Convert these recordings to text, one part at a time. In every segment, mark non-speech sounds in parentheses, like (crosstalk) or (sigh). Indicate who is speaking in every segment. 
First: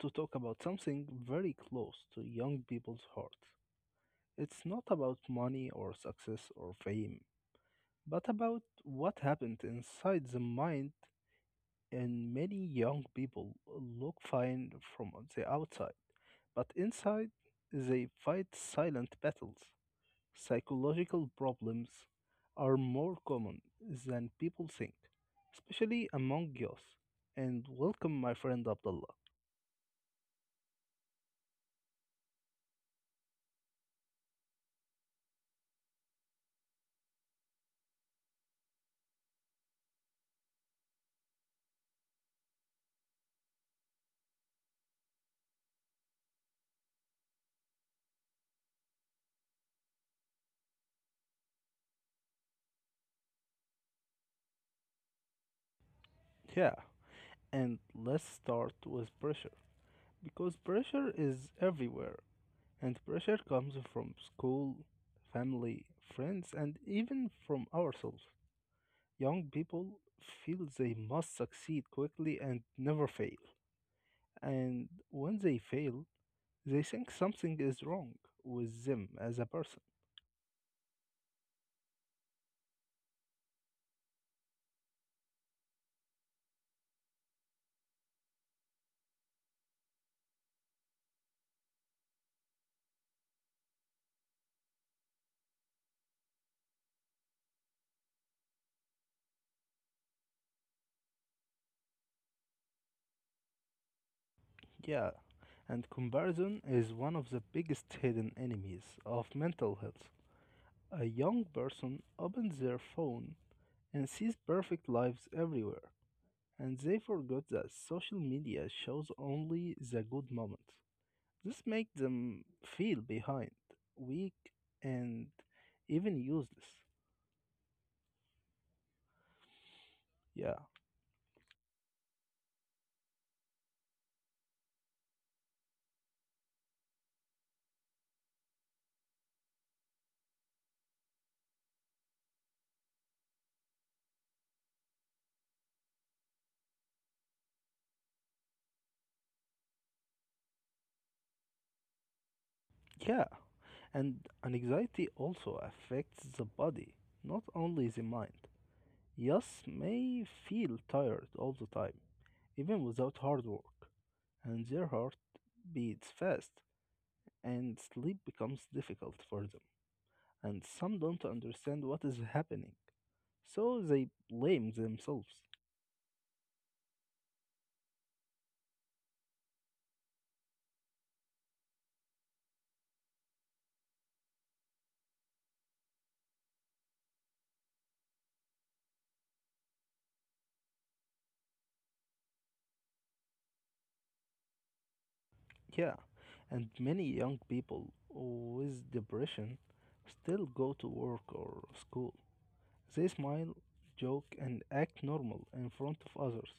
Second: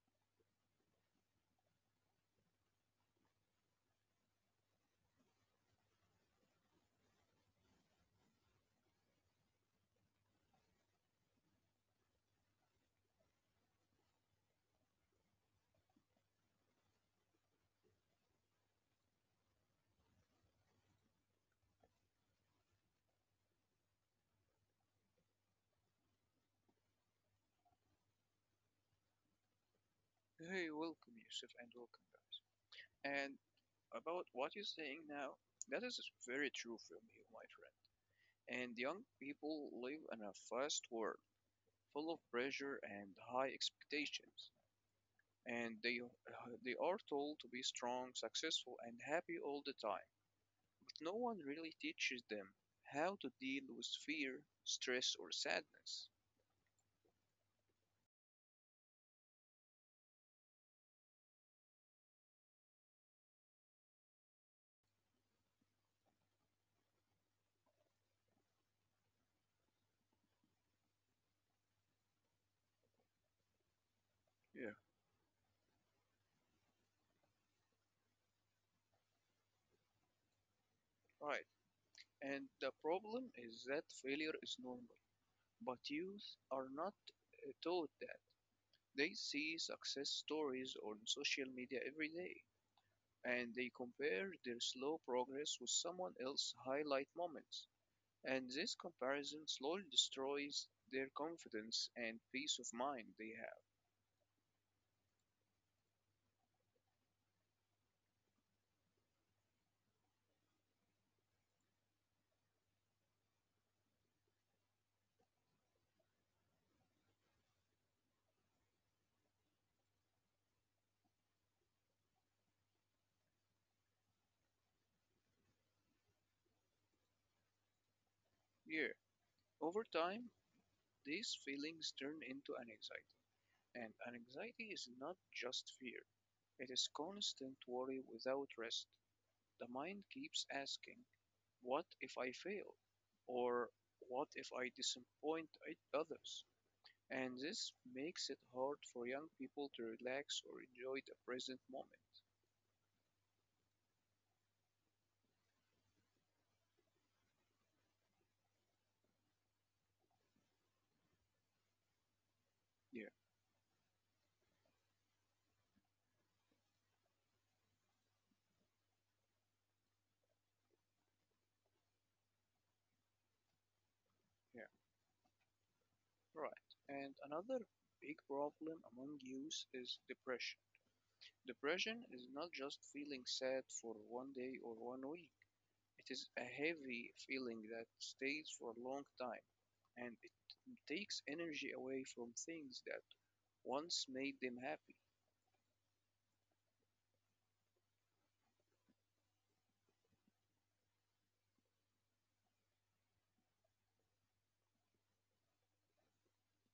Speaker 1: to talk about something very close to young people's hearts. It's not about money or success or fame, but about what happened inside the mind. And many young people look fine from the outside, but inside they fight silent battles. Psychological problems are more common than people think, especially among youth. And welcome, my friend Abdullah.
Speaker 2: Hey, welcome, Yusuf, and welcome, guys. And about what you're saying now, that is very true from you, my friend. And young people live in a fast world full of pressure and high expectations. And they are told to be strong, successful, and happy all the time. But no one really teaches them how to deal with fear, stress, or sadness.
Speaker 1: Yeah, and let's start with pressure because pressure is everywhere, and pressure comes from school, family, friends, and even from ourselves. Young people feel they must succeed quickly and never fail,
Speaker 2: Yeah.
Speaker 1: and when they fail, they think something is wrong with them as a person.
Speaker 2: Right. And the problem is that failure is normal, but youth are not taught that. They see success stories on social media every day, and they compare their slow progress with someone else's highlight moments. And this comparison slowly destroys their confidence and peace of mind they have.
Speaker 1: Yeah, and comparison is one of the biggest hidden enemies of mental health. A young person opens their phone and sees perfect lives everywhere, and they forget that social media shows only the good moments. This makes them feel behind, weak, and even useless.
Speaker 2: Here, over time,
Speaker 1: Yeah,
Speaker 2: these feelings turn into anxiety. And anxiety is not just fear, it is constant worry without rest. The mind keeps asking, what if I fail? Or what if I disappoint others? And this makes it hard for young people to relax or enjoy the present moment.
Speaker 1: yeah, and anxiety also affects the body, not only the mind. Yes, may feel tired all the time, even
Speaker 2: Yeah,
Speaker 1: without hard work, and their heart beats fast, and sleep becomes difficult for them. And some don't understand what is happening, so they
Speaker 2: yeah,
Speaker 1: blame themselves.
Speaker 2: right. And another big problem among youth is depression. Depression is not just feeling sad for one day or one week. It is a heavy feeling that stays for a long time and it takes energy away from things that once made them happy.
Speaker 1: Yeah, and many young people with depression still go to work or school. They smile, joke, and act normal in front of others.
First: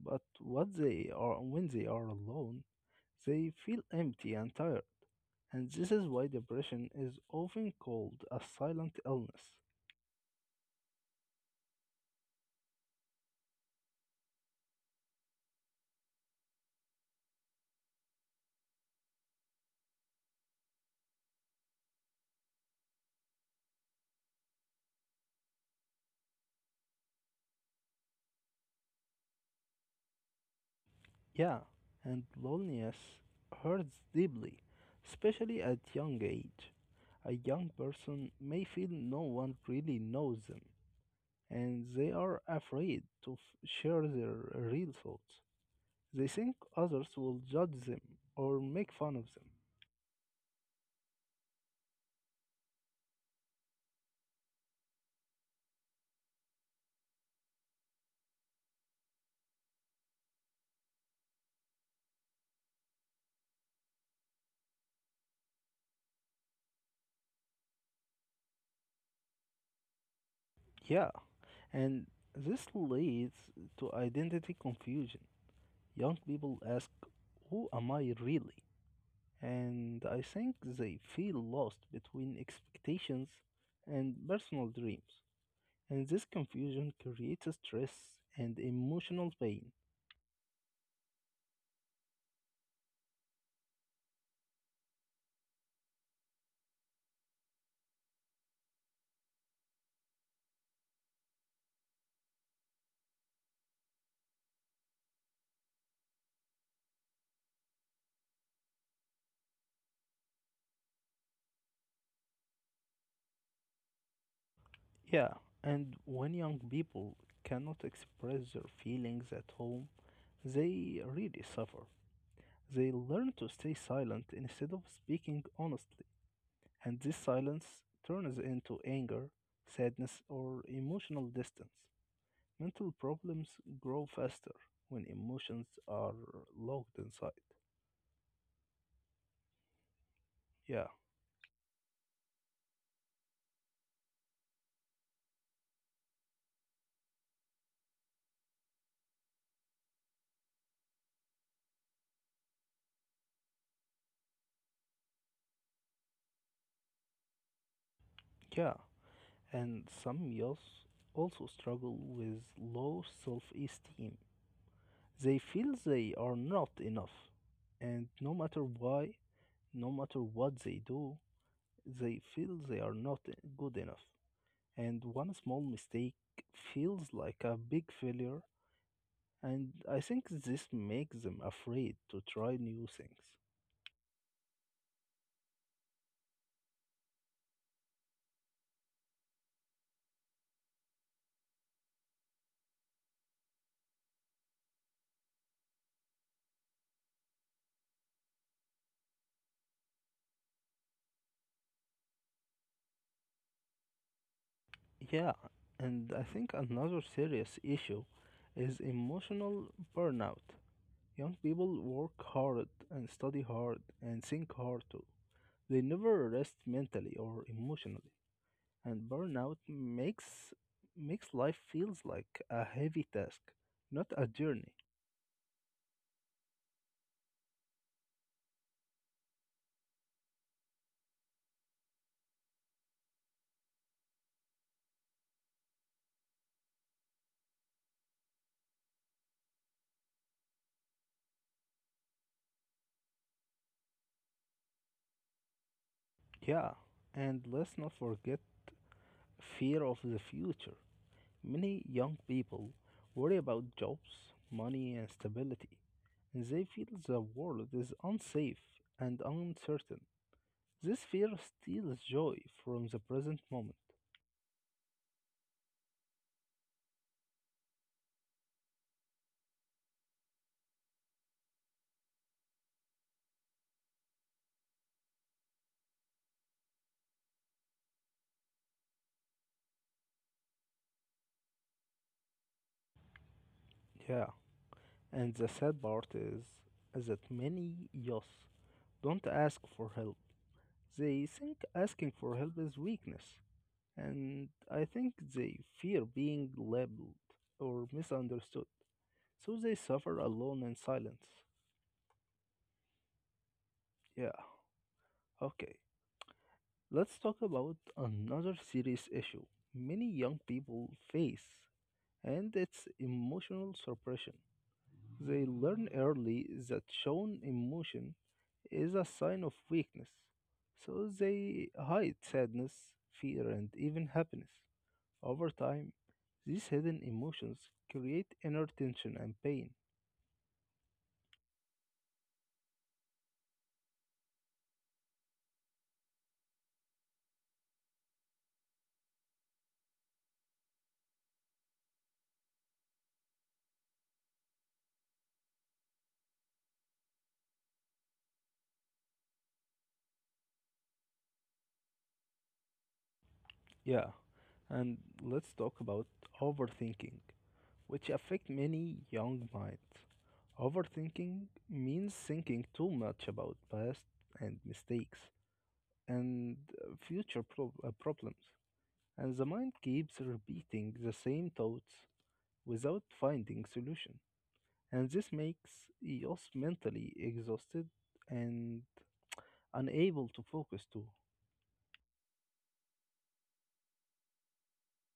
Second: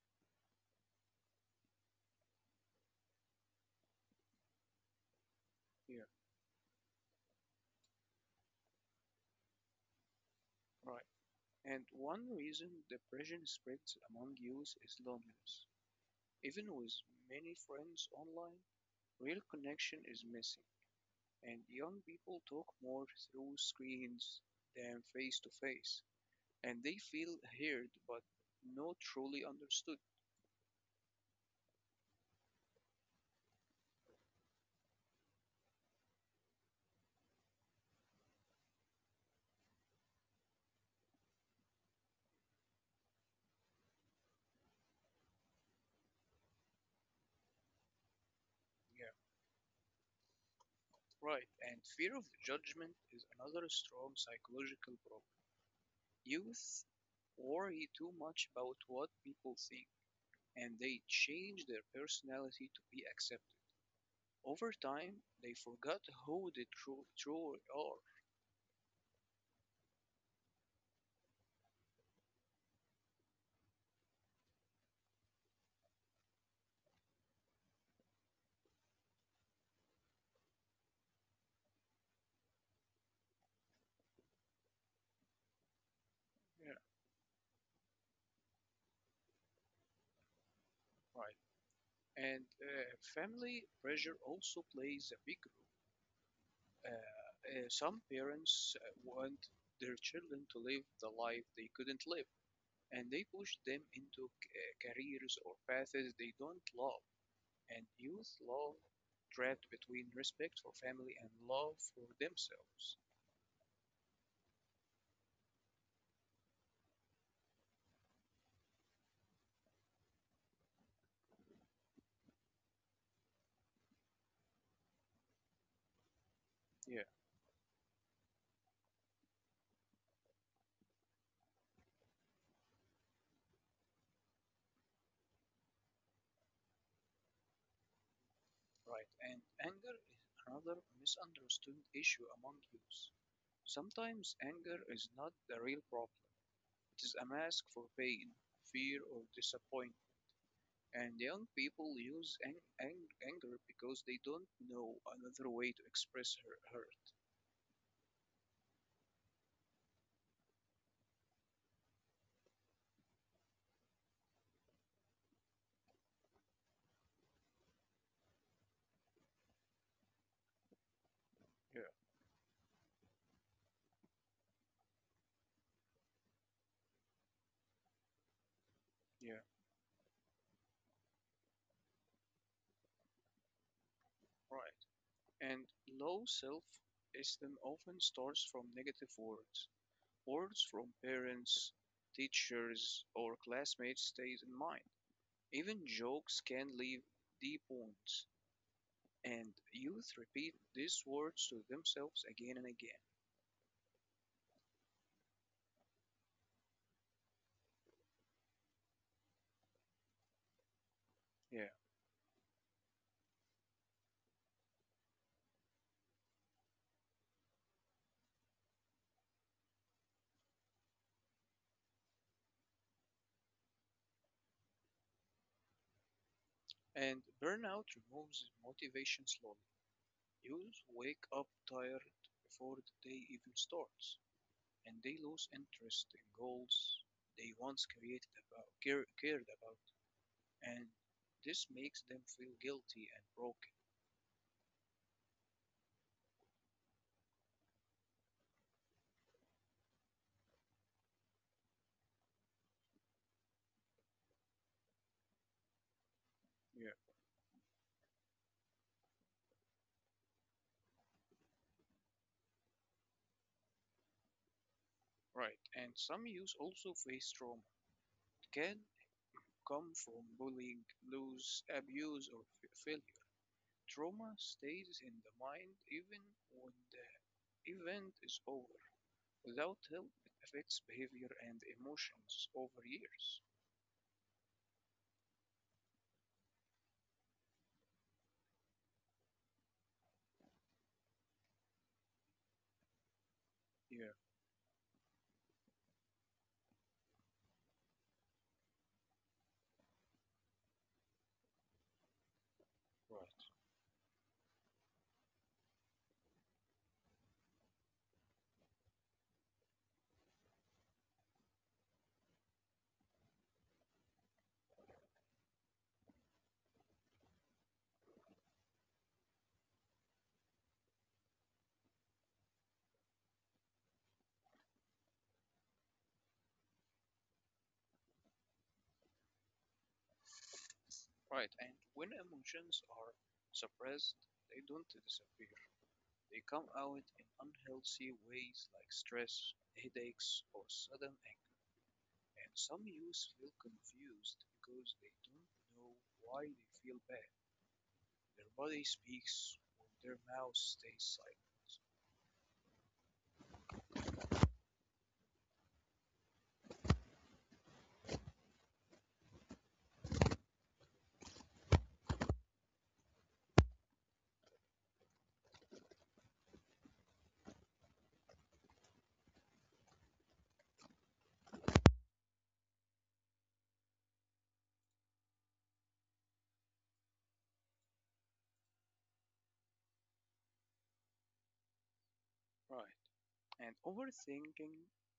Speaker 1: But what they are when they are alone, they feel empty and tired. And this
Speaker 2: Yeah,
Speaker 1: is why depression is often called a silent illness.
Speaker 2: right. And one reason depression spreads among youth is loneliness. Even with many friends online, real connection is missing, and young people talk more through screens than face to face, and they feel heard but not truly understood.
Speaker 1: Yeah, and loneliness hurts deeply, especially at young age. A young person may feel no one really knows them, and they are afraid to share their real thoughts. They think others will judge them or make
Speaker 2: Yeah,
Speaker 1: fun of them.
Speaker 2: right. And fear of judgment is another strong psychological problem. Youth worry too much about what people think, and they change their personality to be accepted. Over time, they forgot who they truly are.
Speaker 1: Yeah, and this leads to identity confusion. Young people ask, who am I really? And I think they feel lost between expectations and personal dreams. And this
Speaker 2: Yeah,
Speaker 1: confusion creates stress and emotional pain.
Speaker 2: right. And family pressure also plays a big role. Some parents want their children to live the life they couldn't live, and they push them into careers or paths they don't love. And youth love trapped between respect for family and love for themselves.
Speaker 1: Yeah, and when young people cannot express their feelings at home, they really suffer. They learn to stay silent instead of speaking honestly, and
Speaker 2: Yeah,
Speaker 1: this silence turns into anger, sadness, or emotional distance. Mental problems grow faster when emotions are locked inside.
Speaker 2: right. And anger is another
Speaker 1: Yeah,
Speaker 2: misunderstood issue among youth. Sometimes anger is not the real problem. It is a mask for pain, fear or disappointment, and young people use anger because they don't know another way to express her hurt.
Speaker 1: yeah. And some youth also struggle with low self esteem. They feel they are not enough, and no matter why, no matter what they do,
Speaker 2: Yeah,
Speaker 1: they feel they are not good enough. And one small mistake feels like a big failure.
Speaker 2: yeah,
Speaker 1: And I think this makes them afraid to try new things.
Speaker 2: right. And low self esteem often starts from negative words. Words from parents, teachers, or classmates stays in mind. Even jokes can leave deep wounds, and youth repeat these words to themselves again and again.
Speaker 1: Yeah, and I think another serious issue is emotional burnout. Young
Speaker 2: Yeah.
Speaker 1: people work hard and study hard and think hard too. They never rest mentally or emotionally, and burnout makes life feels like a heavy task, not a journey.
Speaker 2: And burnout removes motivation slowly. You wake up tired before the day even starts, and they lose interest in goals they once cared about, and this makes them feel guilty and broken.
Speaker 1: Yeah, and let's not forget fear of the future. Many young people worry about jobs, money, and stability. They feel
Speaker 2: Yeah,
Speaker 1: the world is unsafe and uncertain. This fear steals joy from the present moment.
Speaker 2: right. And some youth also face trauma. It can come from bullying, loss, abuse, or failure. Trauma stays in the mind even when the event is over. Without help, it affects behavior and emotions over years.
Speaker 1: Yeah, and the sad part is that many youth don't ask for help. They think asking for help is weakness,
Speaker 2: Yeah,
Speaker 1: and I think they fear being labeled or misunderstood, so they suffer alone in silence.
Speaker 2: right.
Speaker 1: Yeah. Okay. Let's talk about another serious issue many young people face, and it's emotional suppression. They learn early that shown emotion is a sign of weakness, so they hide sadness, fear, and even happiness. Over time, these hidden emotions create inner tension and pain.
Speaker 2: Right, and when emotions are suppressed, they don't disappear. They come out in unhealthy ways like stress, headaches, or sudden anger. And some youth feel confused because they don't know why they feel bad. Their body speaks when their mouth stays silent.
Speaker 1: Yeah, and let's talk about overthinking, which affect many young minds. Overthinking means thinking too much about past and mistakes and future problems, and the mind keeps repeating the same thoughts without finding solution. And this makes us mentally exhausted and unable to focus too.
Speaker 2: Right. And overthinking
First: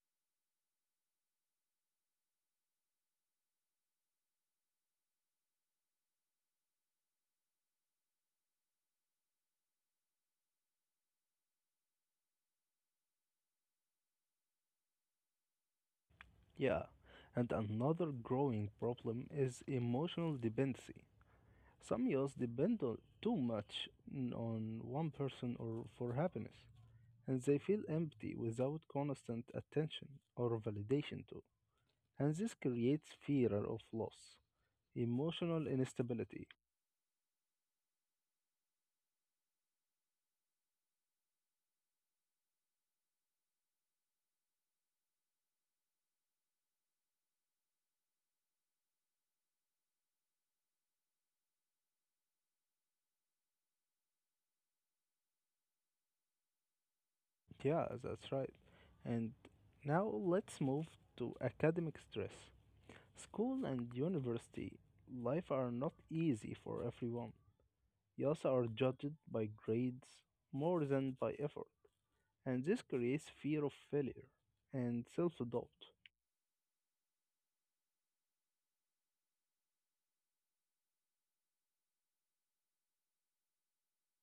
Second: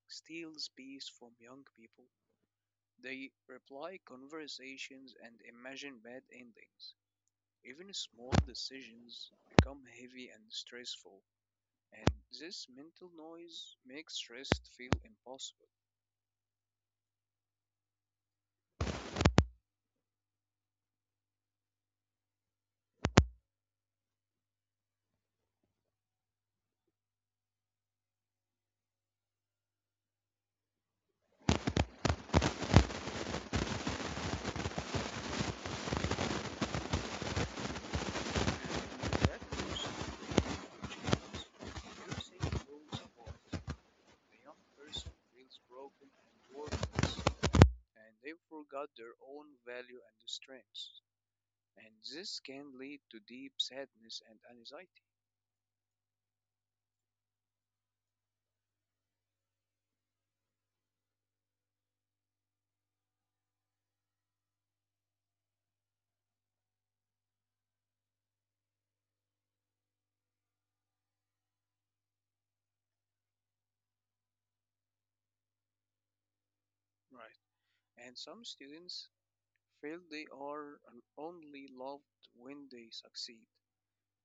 Speaker 2: steals peace from young people. They reply conversations and imagine bad endings. Even small decisions become heavy and stressful, and this mental noise makes rest feel impossible.
Speaker 1: Yeah, and another growing problem is emotional dependency. Some youths depend on too much on one person or for happiness, and they feel empty without constant attention or validation too. And this creates fear of loss, emotional instability.
Speaker 2: And in that response, using low support, the young person feels broken and worthless, and they forgot their own value and strengths. And this can lead to deep sadness and anxiety.
Speaker 1: Yeah, that's right. And now let's move to academic stress. School and university life are not easy for everyone. Youths are judged by grades more than by effort, and this creates fear of failure and self-doubt.
Speaker 2: Right. And some students feel they are only loved when they succeed,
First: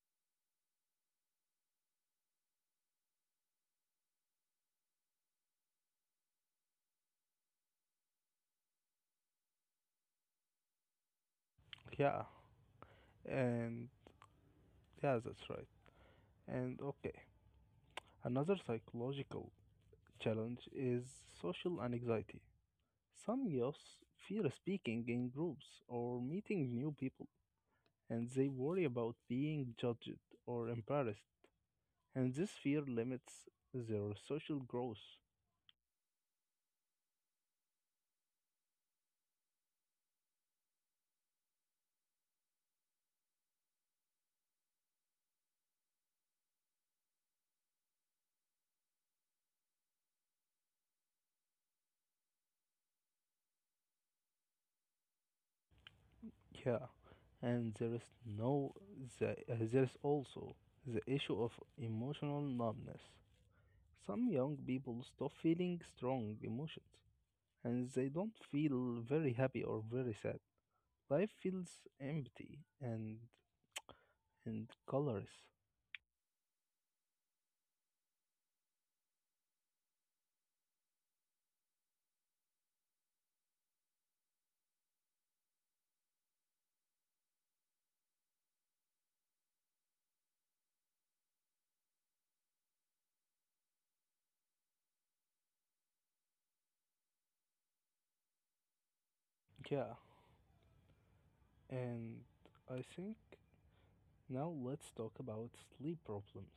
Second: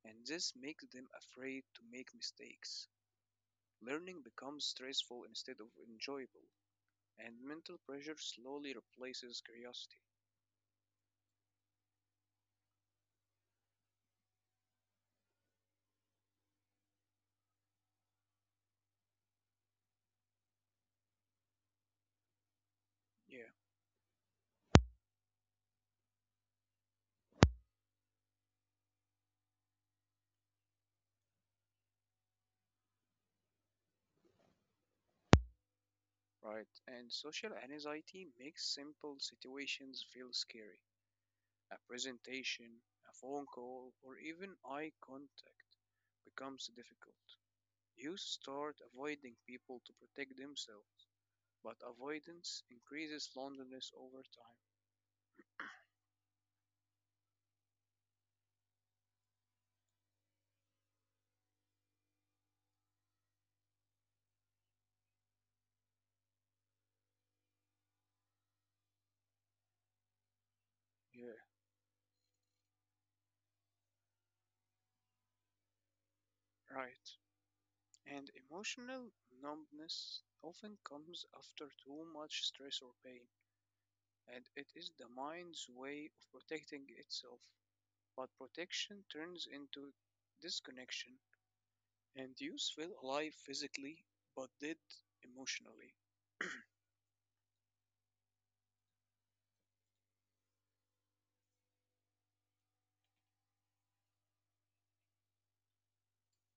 Speaker 2: and this makes them afraid to make mistakes. Learning becomes stressful instead of enjoyable, and mental pressure slowly replaces curiosity.
Speaker 1: Yeah, and yeah, that's right. And okay, another psychological challenge is social anxiety. Some
Speaker 2: Yeah,
Speaker 1: youths fear speaking in groups or meeting new people, and they worry about being judged or embarrassed, and this fear limits their social growth.
Speaker 2: right. And social anxiety makes simple situations feel scary. A presentation, a phone call, or even eye contact becomes difficult. You start avoiding people to protect themselves. But avoidance increases loneliness over time.
Speaker 1: Yeah, and there is no the, there is also the issue of emotional numbness. Some young people stop feeling strong emotions and they don't feel very happy or very sad. Life
Speaker 2: Yeah,
Speaker 1: feels empty and colorless.
Speaker 2: right. And emotional numbness often comes after too much stress or pain, and it is the mind's way of protecting itself. But protection turns into disconnection, and you feel alive physically but dead emotionally.
Speaker 1: Yeah, and I think now let's talk about sleep problems.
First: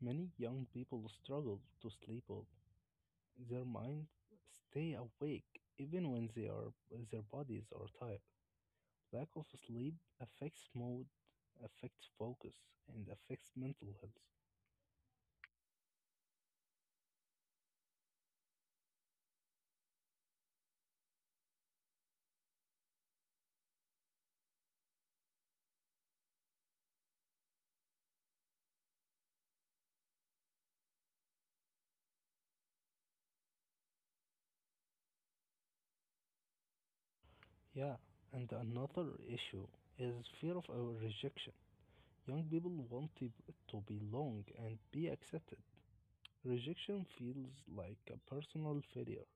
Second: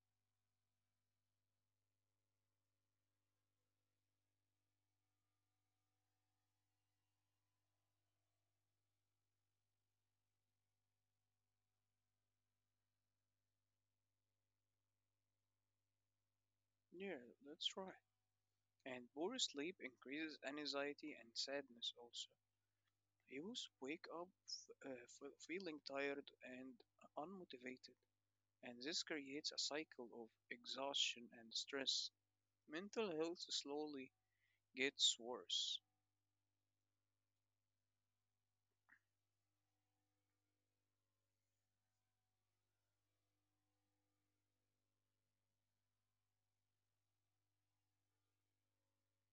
Speaker 1: Many young people struggle to sleep well. Their minds stay awake even when they are their bodies are tired. Lack of sleep affects mood, affects focus, and affects mental health.
Speaker 2: Yeah, that's right. And poor sleep increases anxiety and sadness also. Youth wake up uh, feeling tired and unmotivated, and this creates a cycle of exhaustion and stress. Mental health slowly gets worse.
Speaker 1: Yeah, and another issue is fear of our rejection. Young people want to belong and be accepted. Rejection feels like a personal failure,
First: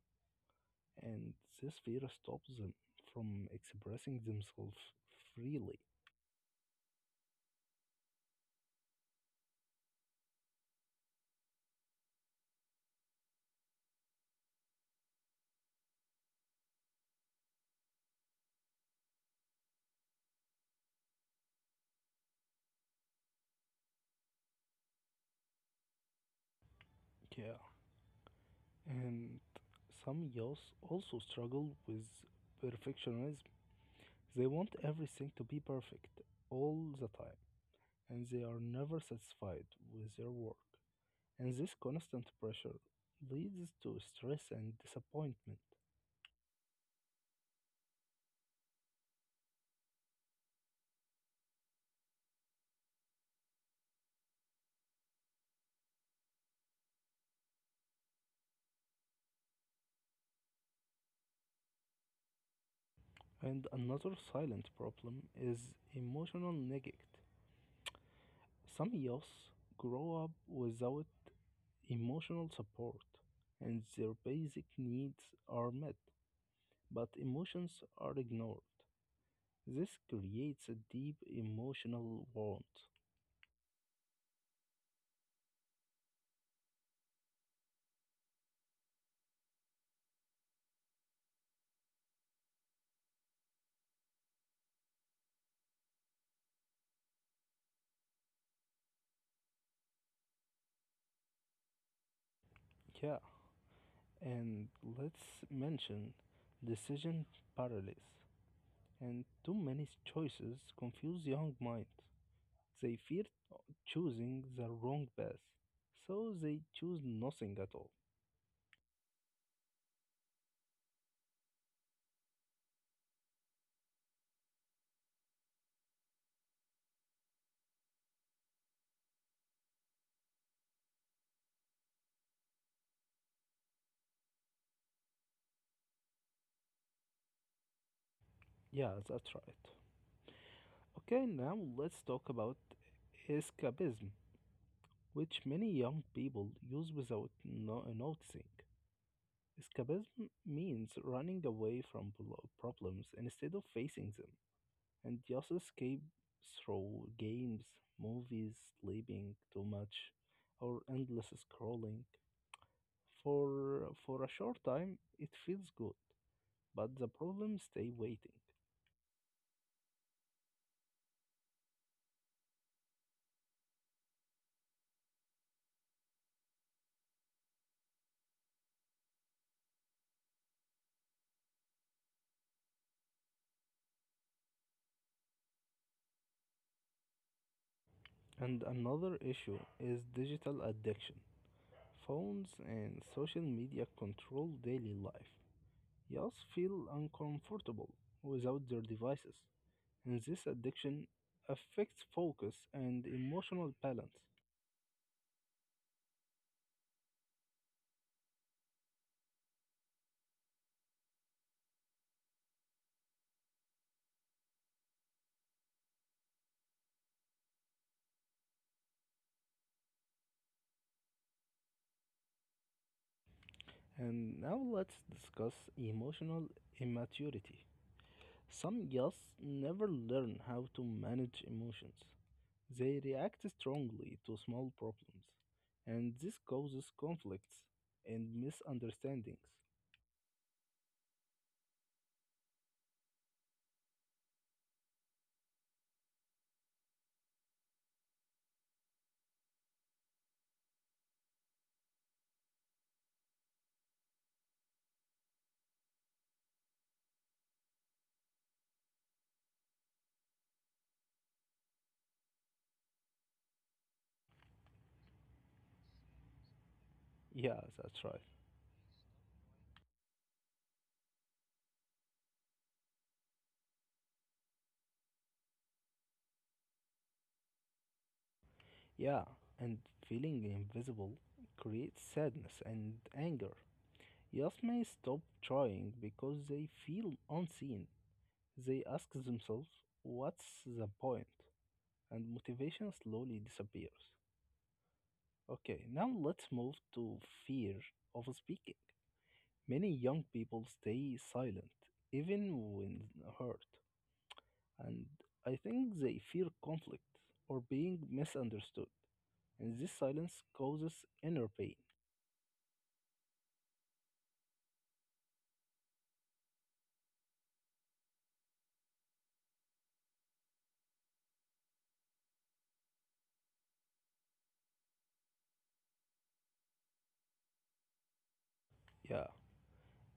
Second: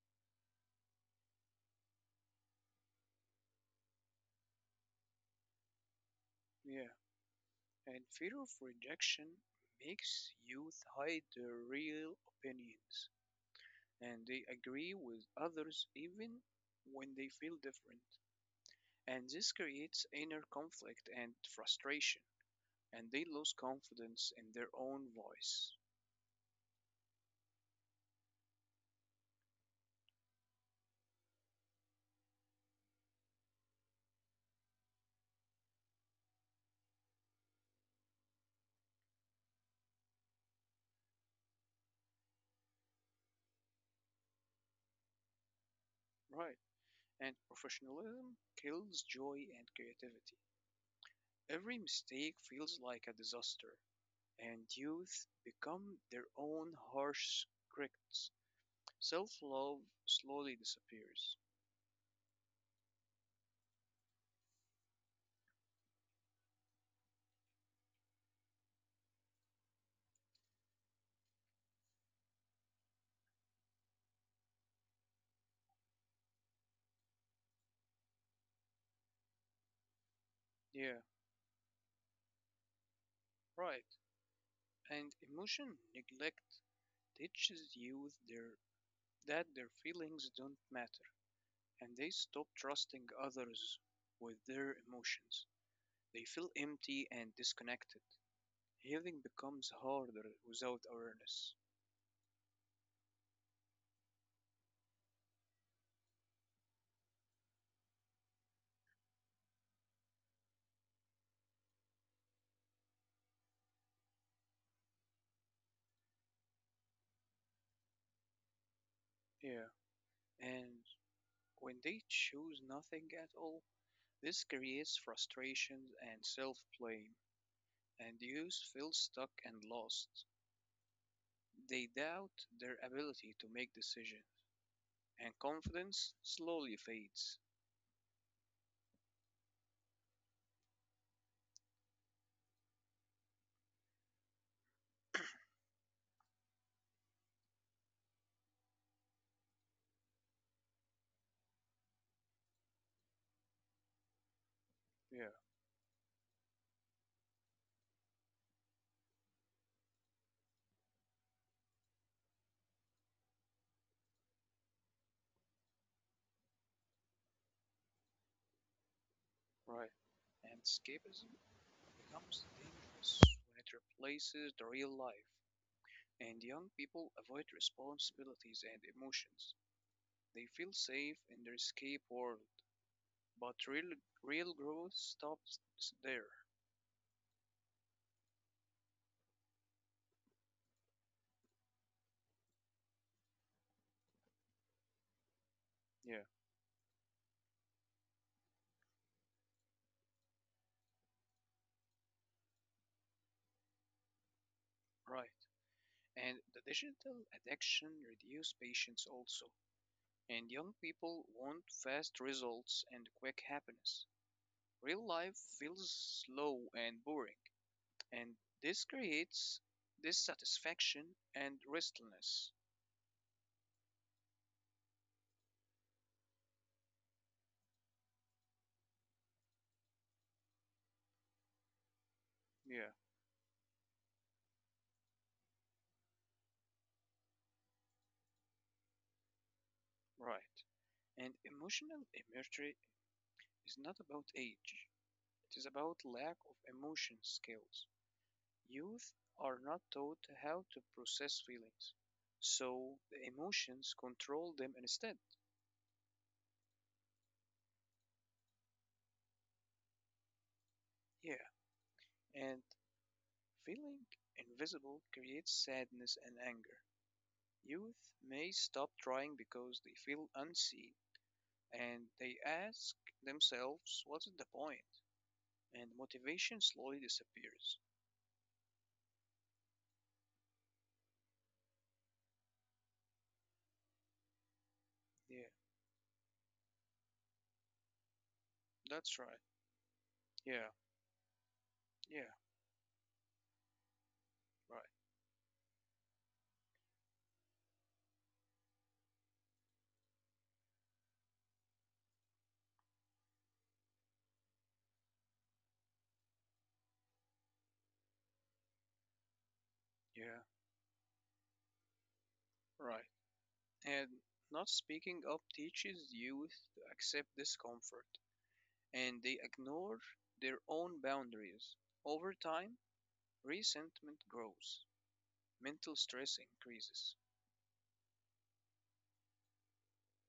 Speaker 1: and this fear stops them from expressing themselves freely.
Speaker 2: Yeah, and fear of rejection makes youth hide their real opinions, and they agree with others even when they feel different. And this creates inner conflict and frustration, and they lose confidence in their own voice.
Speaker 1: Yeah, and some youth also struggle with perfectionism. They want everything to be perfect all the time, and they are never satisfied with their work. And this constant pressure leads to stress and disappointment.
Speaker 2: Right. And professionalism kills joy and creativity. Every mistake feels like a disaster, and youth become their own harsh critics. Self love slowly disappears.
Speaker 1: And another silent problem is emotional neglect. Some youth grow up without emotional support, and their basic needs are met, but emotions are ignored. This creates a
Speaker 2: Yeah,
Speaker 1: deep emotional wound.
Speaker 2: right. And emotion neglect teaches that their feelings don't matter, and they stop trusting others with their emotions. They feel empty and disconnected. Healing becomes harder without awareness.
Speaker 1: Yeah, and let's mention decision paralysis. And too many choices confuse young minds. They fear choosing the wrong path, so they choose nothing at all.
Speaker 2: Yeah. And when they choose nothing at all, this creates frustration and self blame, and youth feel stuck and lost. They doubt their ability to make decisions, and confidence slowly fades.
Speaker 1: Yeah, that's right. Okay, now let's talk about escapism, which many young people use without noticing. Escapism means running away from problems instead of facing them, and
Speaker 2: Yeah,
Speaker 1: just escape through games, movies, sleeping too much, or endless scrolling. For a short time, it feels good, but the problem stay waiting.
Speaker 2: right. And escapism becomes dangerous when it replaces the real life, and young people avoid responsibilities and emotions. They feel safe in their escape world, but real growth stops there.
Speaker 1: And another issue is digital addiction. Phones and social media control daily life.
Speaker 2: Yeah,
Speaker 1: Youth feel uncomfortable without their devices, and this addiction affects focus and emotional balance.
Speaker 2: right. And the digital addiction reduces patience also. And young people want fast results and quick happiness. Real life feels slow and boring, and this creates dissatisfaction and restlessness.
Speaker 1: And now let's discuss emotional immaturity. Some youths never learn how to manage emotions.
Speaker 2: Yeah,
Speaker 1: They react strongly to small problems, and this causes conflicts and misunderstandings.
Speaker 2: right. And emotional immaturity is not about age, it is about lack of emotion skills. Youth are not taught how to process feelings, so the emotions control them instead. Yeah, and feeling invisible creates sadness and anger.
Speaker 1: Yeah, that's
Speaker 2: Youth
Speaker 1: right.
Speaker 2: may stop trying because they feel unseen and they ask themselves, what's the point? And motivation slowly disappears.
Speaker 1: Yeah, and feeling invisible creates sadness and anger. Yes may stop
Speaker 2: Yeah,
Speaker 1: trying because they feel unseen. They ask
Speaker 2: that's right.
Speaker 1: themselves, what's
Speaker 2: Yeah,
Speaker 1: the point?
Speaker 2: yeah,
Speaker 1: And motivation slowly disappears.
Speaker 2: right.
Speaker 1: Okay, now let's move to fear of speaking. Many young people stay silent even when hurt, and I think they fear conflict or being misunderstood, and this
Speaker 2: Yeah,
Speaker 1: silence causes inner pain.
Speaker 2: right. And not speaking up teaches youth to accept discomfort and they ignore their own boundaries. Over time, resentment grows, mental stress increases.
Speaker 1: Yeah,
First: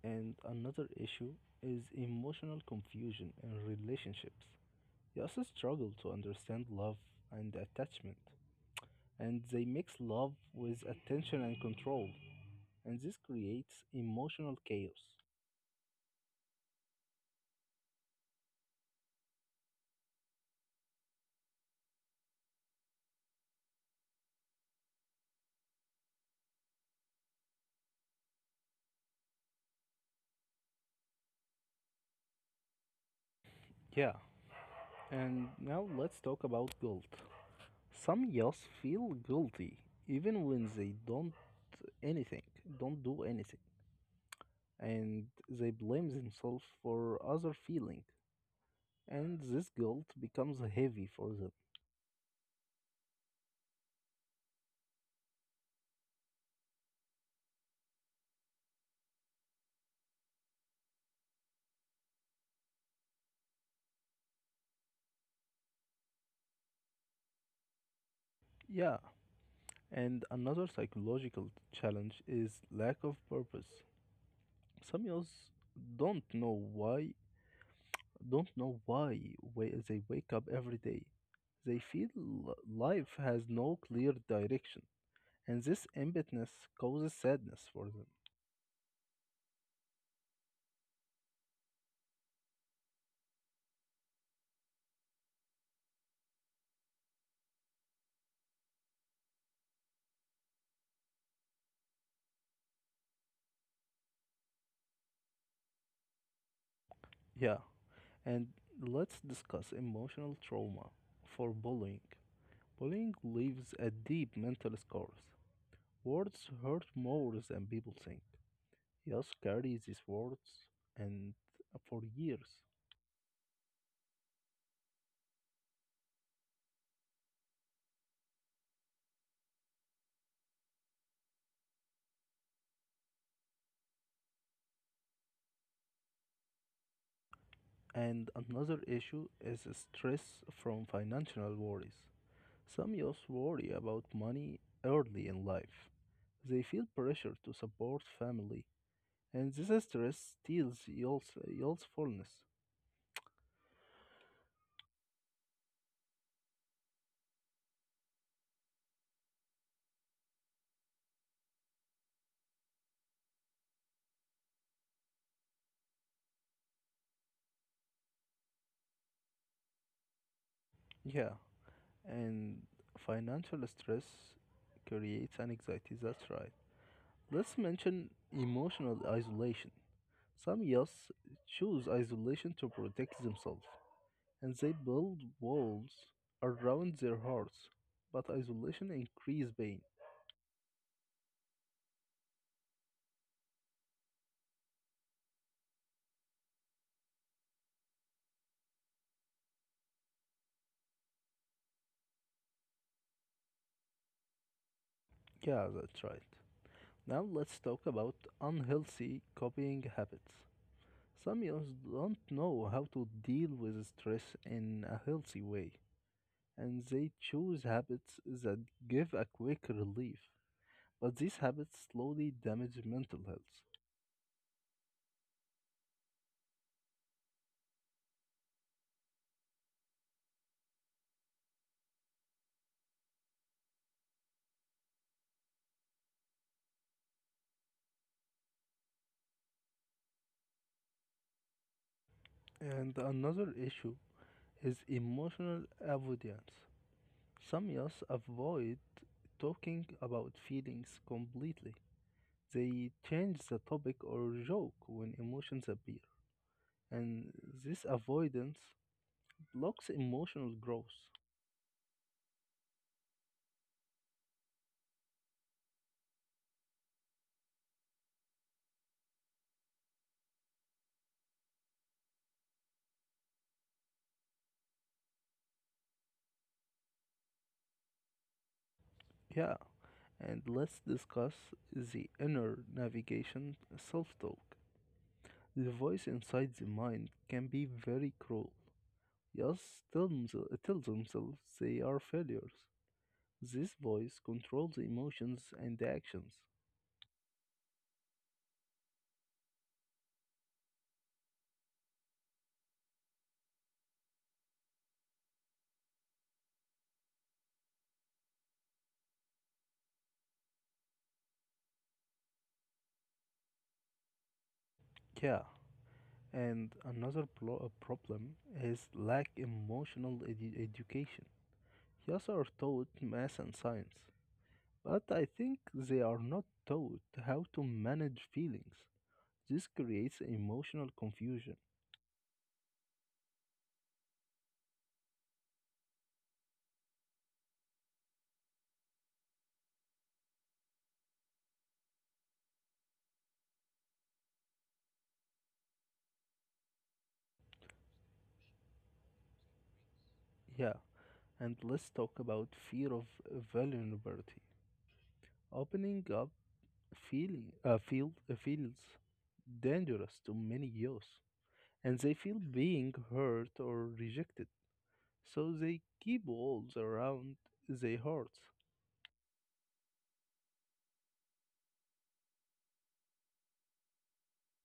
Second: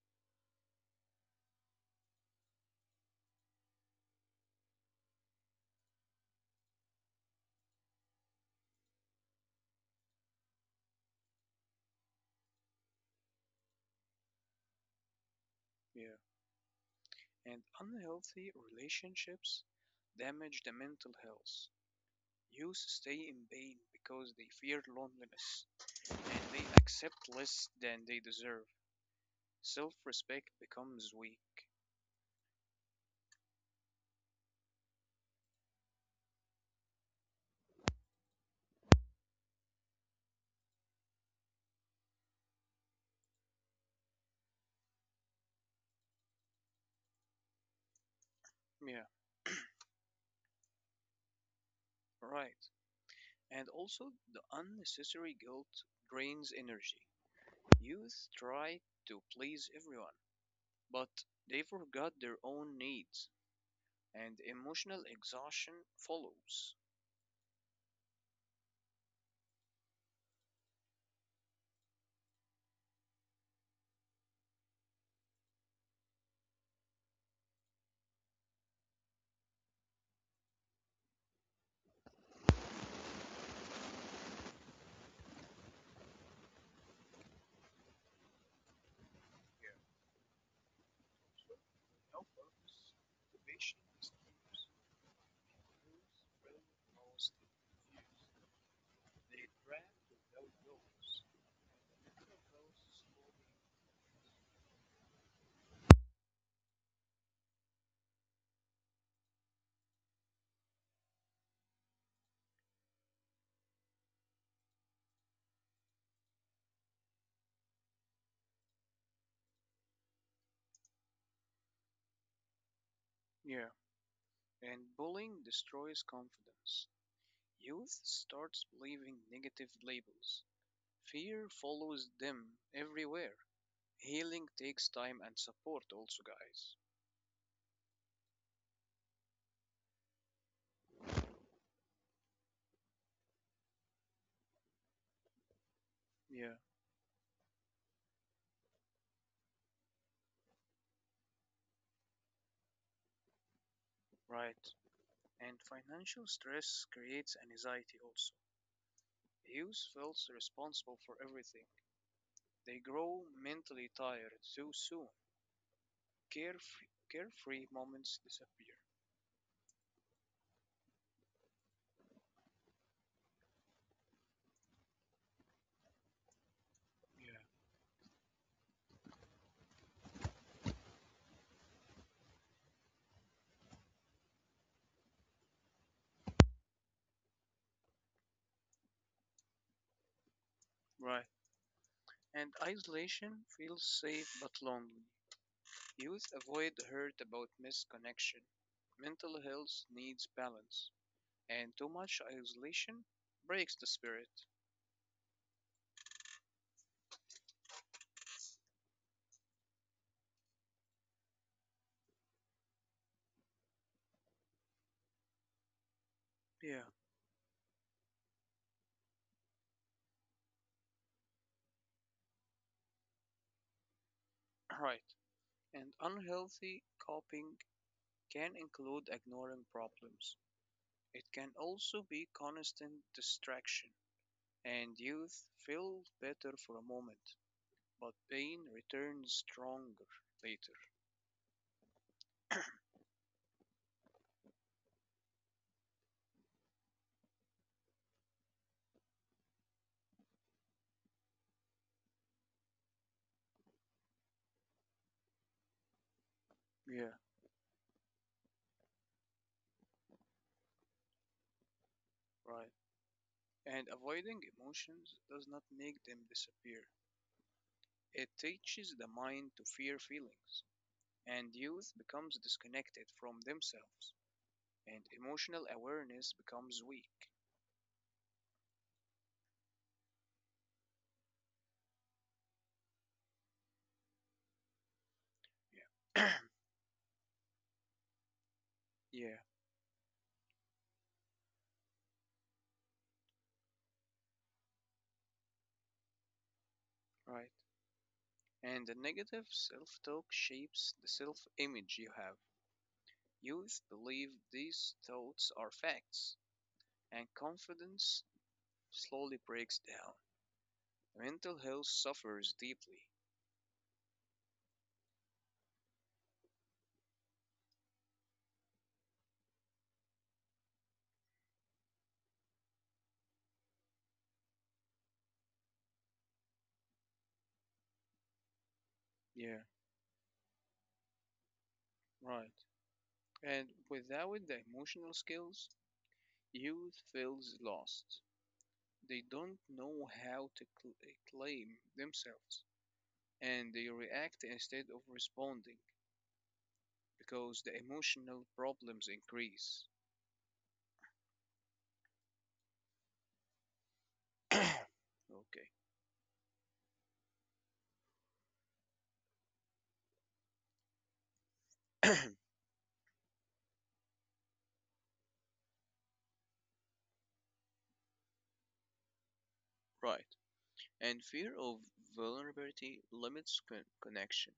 Speaker 1: and another issue is emotional confusion in relationships. They also struggle to understand love and attachment, and they mix love with attention and control, and this creates emotional chaos.
Speaker 2: Yeah. And unhealthy relationships damage the mental health. Youth stay in pain because they fear loneliness and they accept less than they deserve. Self respect becomes weak.
Speaker 1: Yeah, and now let's talk about guilt. Some youths feel guilty even when they don't anything, don't do anything, and they blame themselves for other feeling,
Speaker 2: Yeah.
Speaker 1: and this guilt becomes heavy for them.
Speaker 2: Right. And also, the unnecessary guilt drains energy. Youth try to please everyone, but they forgot their own needs, and emotional exhaustion follows.
Speaker 1: Yeah, and another psychological challenge is lack of purpose. Some youths don't know why, don't know why they wake up every day. They feel life has no clear direction, and this emptiness causes sadness for them.
Speaker 2: No purpose, motivation disappears, and those feeling lost, confused, they drift without goals, and the mental health is slowly.
Speaker 1: Yeah, and let's discuss emotional trauma for bullying. Bullying leaves a deep mental scars. Words hurt more than people think. Yes, carry these words and for years.
Speaker 2: Yeah, and bullying destroys confidence. Youth starts believing negative labels. Fear follows them everywhere. Healing takes time and support, also, guys.
Speaker 1: And another issue is stress from financial worries. Some youth worry about money early in life.
Speaker 2: Yeah,
Speaker 1: They feel pressure to support family, and this stress steals youthfulness.
Speaker 2: right. And financial stress creates anxiety also. Youth feels responsible for everything. They grow mentally tired too soon. Carefree moments disappear.
Speaker 1: Yeah, and financial stress creates anxiety, that's right.
Speaker 2: Yeah.
Speaker 1: Let's mention emotional isolation. Some youths choose isolation to protect themselves, and they build walls around their hearts. But isolation increases pain.
Speaker 2: Right. And isolation feels safe but lonely. Youth avoid hurt about misconnection. Mental health needs balance, and too much isolation breaks the spirit.
Speaker 1: Yeah, that's right. Now let's talk about unhealthy copying habits. Some youths don't know how to deal with stress in a healthy way,
Speaker 2: Yeah,
Speaker 1: and they choose habits that give a quick relief. But these habits slowly damage mental health.
Speaker 2: right. And unhealthy coping can include ignoring problems, it can also be constant distraction, and youth feel better for a moment, but pain returns stronger later.
Speaker 1: And another issue is emotional avoidance. Some youths avoid talking about feelings completely. They change the topic or joke when emotions appear,
Speaker 2: Yeah,
Speaker 1: and this avoidance blocks emotional growth.
Speaker 2: right. And avoiding emotions does not make them disappear. It teaches the mind to fear feelings, and youth becomes disconnected from themselves, and emotional awareness becomes weak.
Speaker 1: Yeah, and let's discuss the inner navigation self talk. The voice
Speaker 2: Yeah.
Speaker 1: inside the mind can be very cruel.
Speaker 2: Yeah,
Speaker 1: Yes, tell, tell themselves they are failures. This voice controls the emotions and the actions.
Speaker 2: right. And the negative self talk shapes the self image you have. Youth believe these thoughts are facts, and confidence slowly breaks down. Mental health suffers deeply.
Speaker 1: Yeah, and another problem is lack emotional education. Yes, are taught math and science, but I think they are not taught how to manage feelings.
Speaker 2: Yeah,
Speaker 1: This creates emotional confusion.
Speaker 2: right. And without the emotional skills, youth feels lost. They don't know how to claim themselves, and they react instead of responding because the emotional problems increase.
Speaker 1: Yeah, and let's talk about fear of vulnerability.
Speaker 2: (coughs) Okay,
Speaker 1: Opening up feels dangerous to many youth, and they feel being hurt or rejected, so they keep walls around their hearts.
Speaker 2: right. And fear of vulnerability limits connection.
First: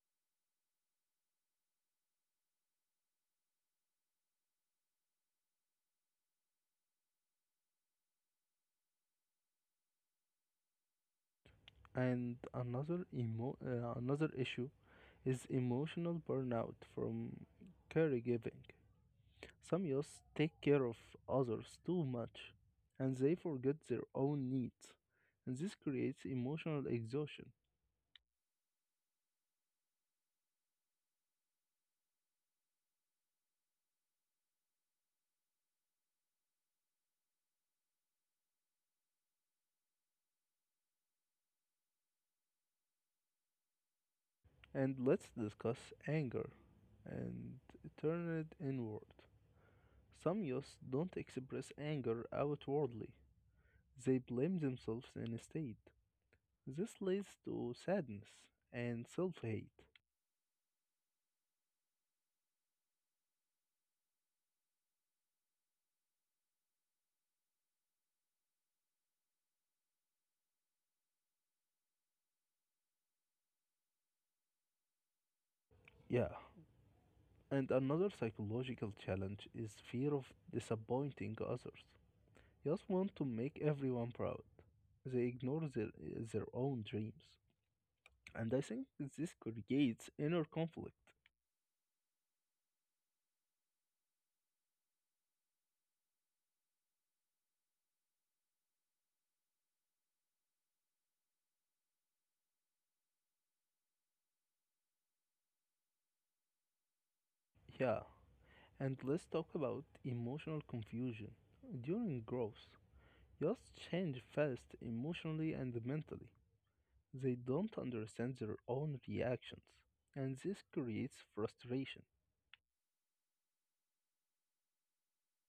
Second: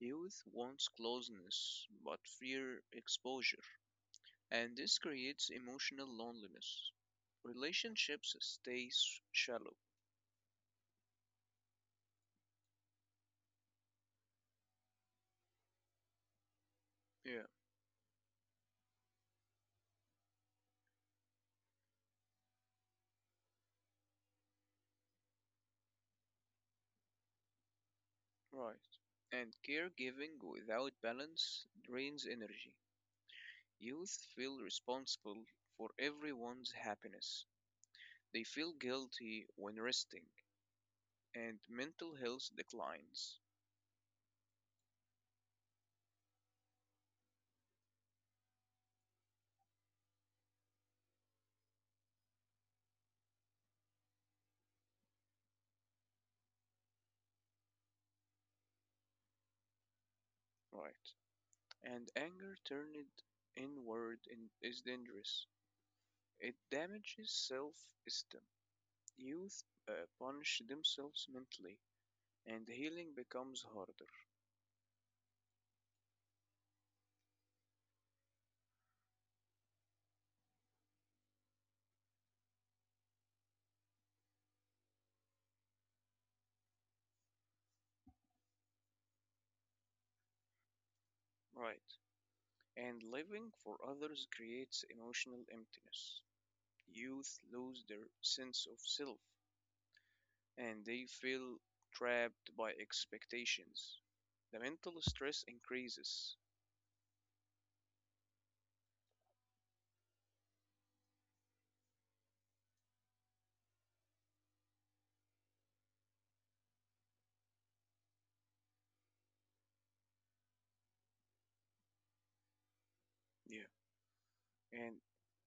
Speaker 2: Youth wants closeness but fear exposure, and this creates emotional loneliness. Relationships stay shallow.
Speaker 1: And another issue is emotional burnout from
Speaker 2: Yeah,
Speaker 1: caregiving. Some youth take care of others too much, and they forget their own needs, and this creates emotional exhaustion.
Speaker 2: right. And caregiving without balance drains energy. Youth feel responsible for everyone's happiness. They feel guilty when resting, and mental health declines.
Speaker 1: And let's discuss anger and turn it inward. Some youths don't express anger outwardly, they blame themselves instead. This leads to sadness and self hate.
Speaker 2: Right. And anger turned is dangerous. It damages self esteem youth uh, punish themselves mentally and healing becomes harder.
Speaker 1: Yeah, and another psychological challenge is fear of disappointing others. Youths want to make everyone proud, they ignore their own dreams. And I think this creates inner conflict.
Speaker 2: Right. And living for others creates emotional emptiness. Youth lose their sense of self and they feel trapped by expectations. The mental stress increases.
Speaker 1: Yeah, and let's talk about emotional confusion. During growth, youths change fast emotionally and mentally. They don't understand their own reactions, and this creates frustration.
Speaker 2: Yeah. And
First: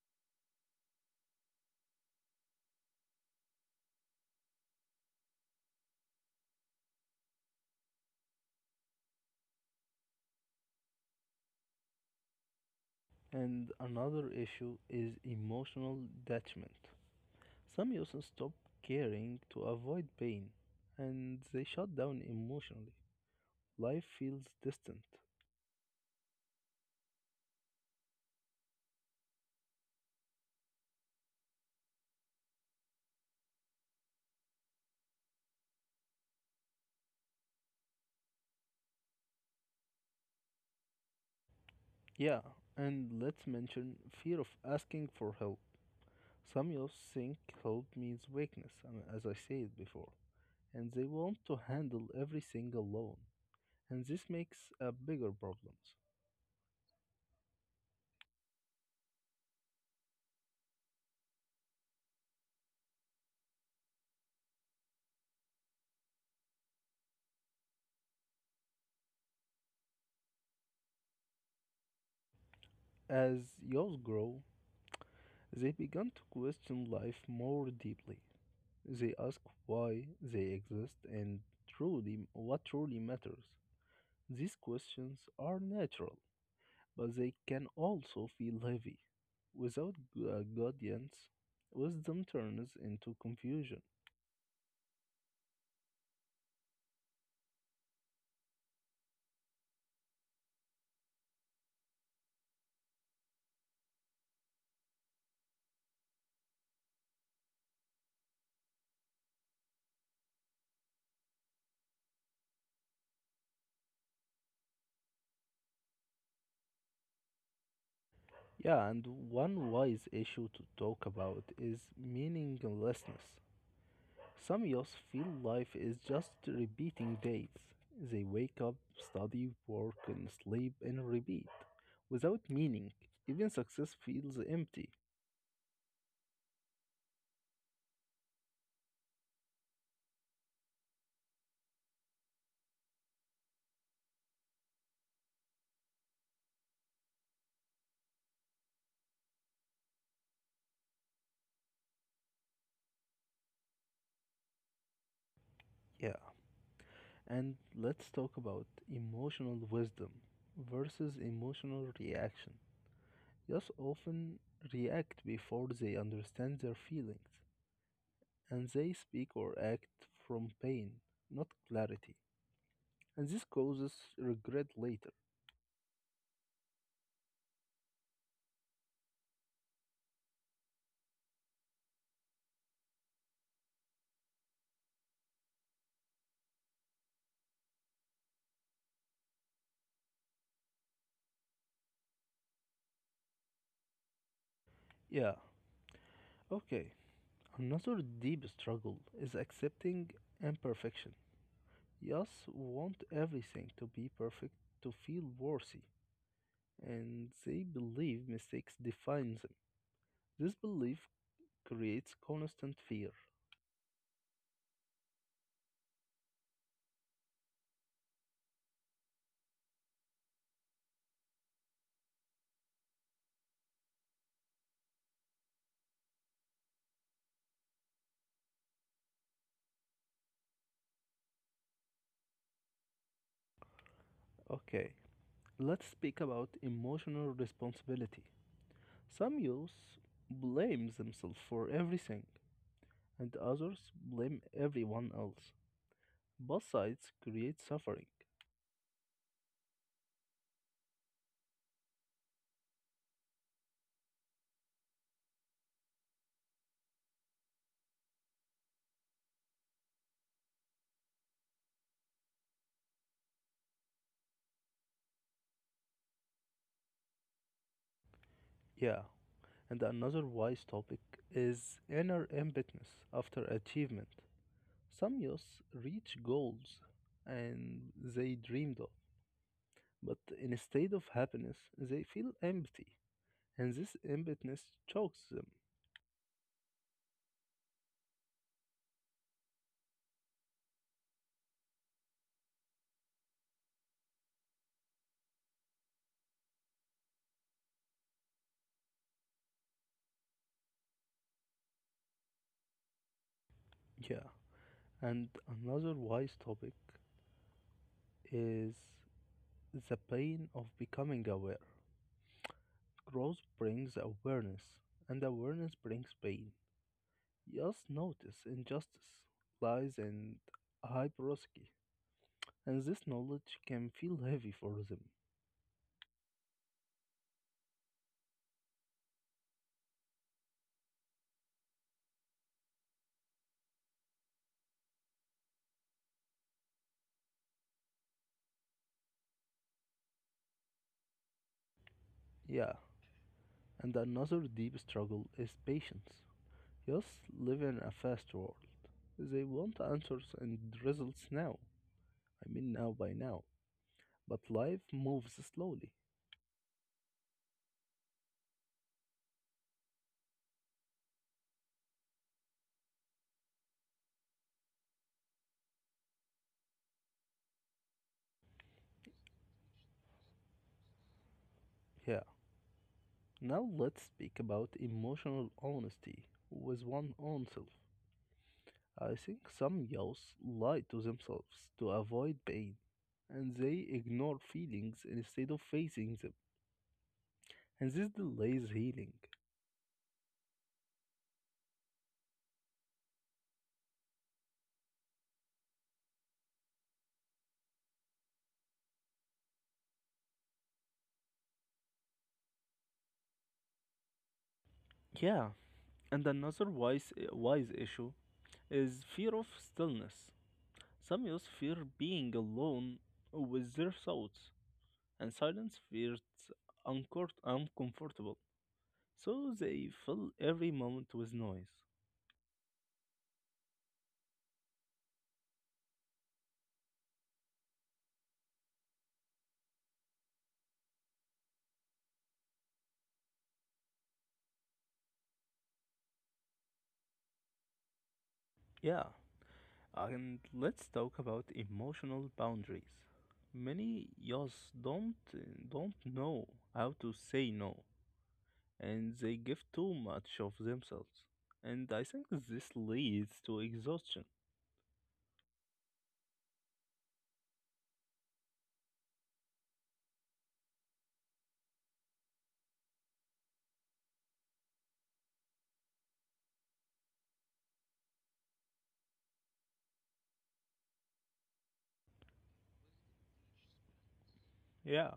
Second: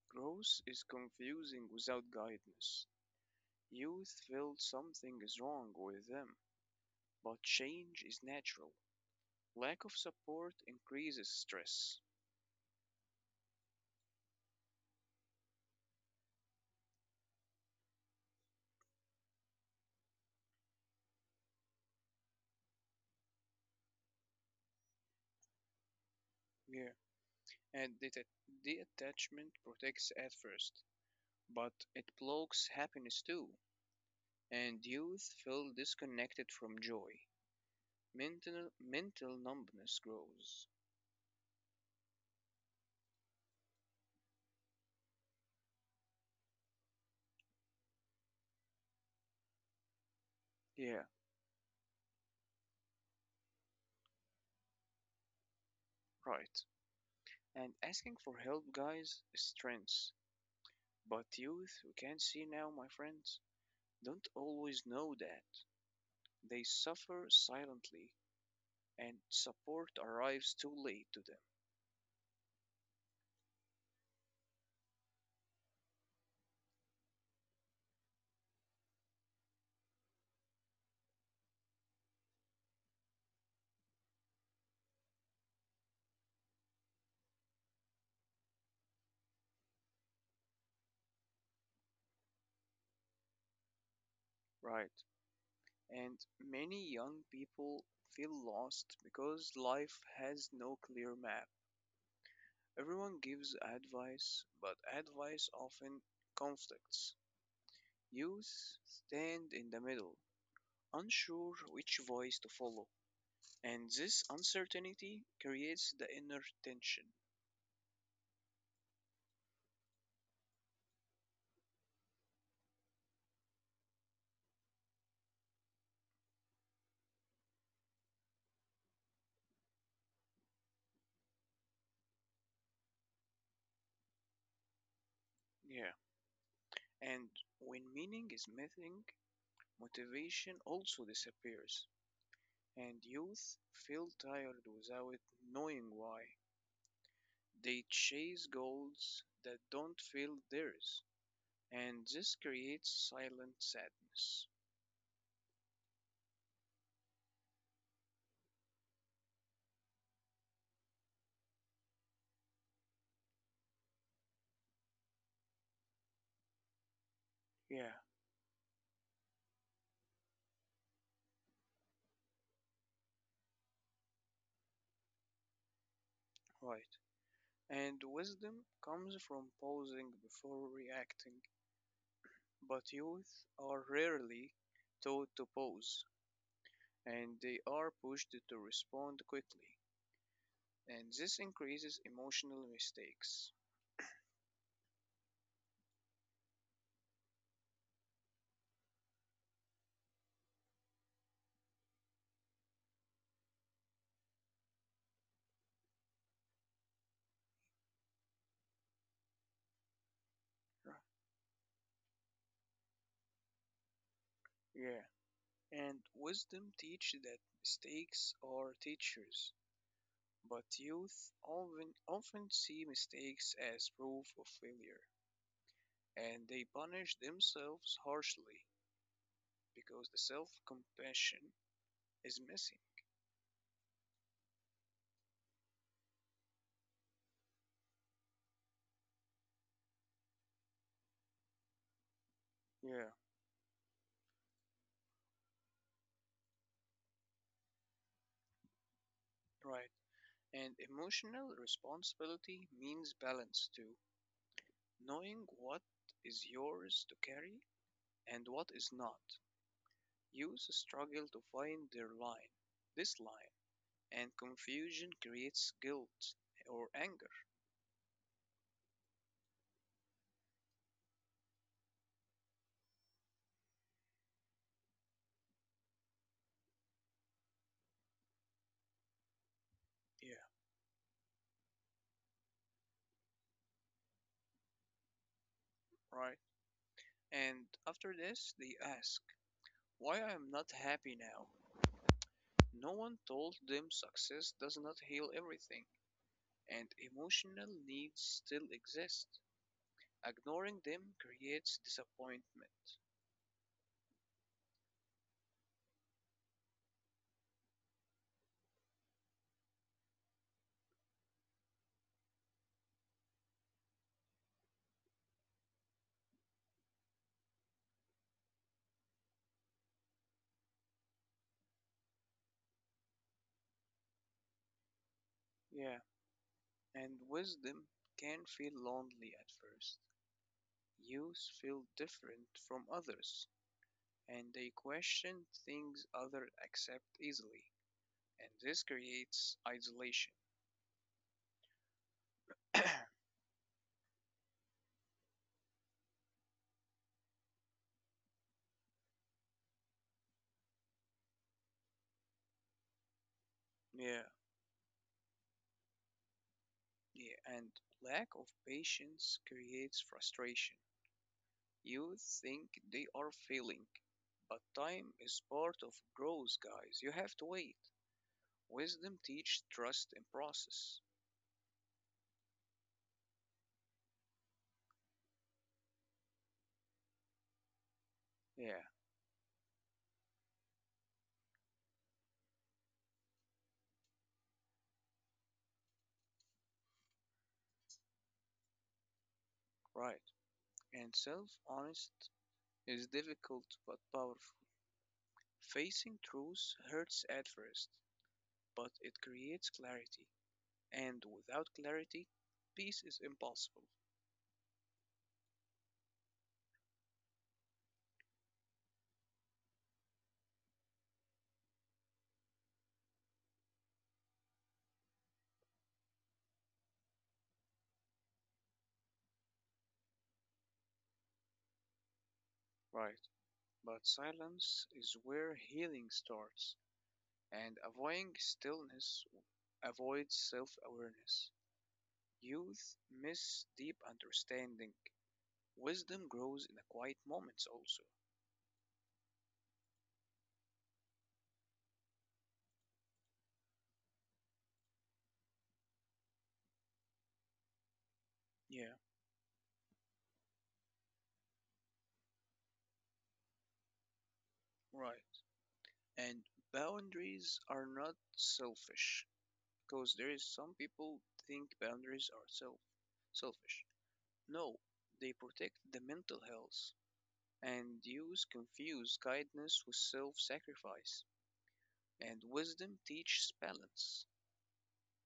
Speaker 2: growth is confusing without guidance. Youth feel something is wrong with them, but change is natural. Lack of support increases stress.
Speaker 1: And another issue is emotional detachment. Some youths stop caring to avoid pain, and they shut down emotionally. Life feels distant.
Speaker 2: Yeah and detachment protects at first, but it blocks happiness too, and youth feel disconnected from joy. Mental numbness grows.
Speaker 1: Yeah, and let's mention fear of asking for help. Some youth think hope means weakness, as I said before, and
Speaker 2: Yeah,
Speaker 1: they want to handle everything alone. And this makes a bigger problems.
Speaker 2: right. And asking for help, guys, is strength. But youth, we can see now, my friends, don't always know that. They suffer silently, and support arrives too late to them.
Speaker 1: As yos grow, they begin to question life more deeply. They ask why they exist and truly what truly matters. These questions are natural, but they can also feel heavy. Without guidance, wisdom turns into confusion.
Speaker 2: Right. And many young people feel lost because life has no clear map. Everyone gives advice, but advice often conflicts. Youth stand in the middle, unsure which voice to follow, and this uncertainty creates the inner tension.
Speaker 1: Yeah, and one wise issue to talk about is meaninglessness. Some youths feel life is just repeating days. They wake up, study, work, and sleep, and repeat. Without meaning, even success feels empty.
Speaker 2: Yeah, and when meaning is missing, motivation also disappears, and youth feel tired without knowing why. They chase goals that don't feel theirs, and this creates silent sadness.
Speaker 1: Yeah. And let's talk about emotional wisdom versus emotional reaction. Youths often react before they understand their feelings.
Speaker 2: Yeah,
Speaker 1: And they speak or act from pain, not clarity, and this causes regret later.
Speaker 2: right. And wisdom comes from pausing before reacting, but youth are rarely taught to pause, and they are pushed to respond quickly, and this increases emotional mistakes.
Speaker 1: Yeah, okay. Another deep struggle is accepting imperfection. Yes, want everything to be perfect to feel worthy, and they believe mistakes define them. This
Speaker 2: Right.
Speaker 1: belief creates constant fear.
Speaker 2: Yeah, and wisdom teach that mistakes are teachers. But youth often see mistakes as proof of failure, and they punish themselves harshly because the self compassion is missing.
Speaker 1: Okay, let's speak about emotional responsibility. Some youth blame themselves for everything
Speaker 2: Yeah,
Speaker 1: and others blame everyone else. Both sides create suffering.
Speaker 2: right. And emotional responsibility means balance too, knowing what is yours to carry and what is not. Youth struggle to find this line, and confusion creates guilt or anger.
Speaker 1: Yeah, and another wise topic is inner emptiness after achievement. Some youths reach goals and they dreamed of, but
Speaker 2: Yeah,
Speaker 1: instead of happiness, they feel empty, and this emptiness chokes them.
Speaker 2: right. And after this, they ask, why I am not happy now. No one told them success does not heal everything, and emotional needs still exist. Ignoring them creates disappointment.
Speaker 1: Yeah, and another wise topic is the pain of becoming aware. Growth brings awareness, and awareness brings pain. Just notice injustice, lies, and hypocrisy, and this knowledge can feel heavy for them.
Speaker 2: Yeah, and wisdom can feel lonely at first. Youths feel different from others, and they question things others accept easily, and this creates isolation.
Speaker 1: Yeah,
Speaker 2: (coughs)
Speaker 1: and another deep struggle is patience. Yes, live in a fast world. They want answers and results now. I mean, now by now.
Speaker 2: yeah,
Speaker 1: But life moves slowly.
Speaker 2: yeah, and lack of patience creates frustration. You think they are failing, but time is part of growth, guys. You have to wait. Wisdom teaches trust and process.
Speaker 1: Yeah. Now let's speak about emotional honesty with one own self.
Speaker 2: Yeah,
Speaker 1: I think some youths lie to themselves to avoid pain, and they ignore feelings instead of facing them, and this delays healing.
Speaker 2: right. And self honest is difficult but powerful. Facing truth hurts at first, but it creates clarity. And without clarity, peace is impossible.
Speaker 1: Yeah, and another wise issue is fear of stillness. Some youths fear being alone with their thoughts, and silence feels uncomfortable, so they fill every moment with noise.
Speaker 2: Right, but silence is where healing starts, and avoiding stillness avoids self awareness. Youth miss deep understanding. Wisdom grows in the quiet moments also.
Speaker 1: Yeah, and let's talk about emotional boundaries. Many youths don't know how to say no,
Speaker 2: Yeah,
Speaker 1: and they give too much of themselves. And I think this leads to exhaustion.
Speaker 2: right. And boundaries are not selfish because there is some people think boundaries are selfish. No, they protect the mental health. And youth confuse kindness with self-sacrifice. And wisdom teaches balance.
Speaker 1: Yeah.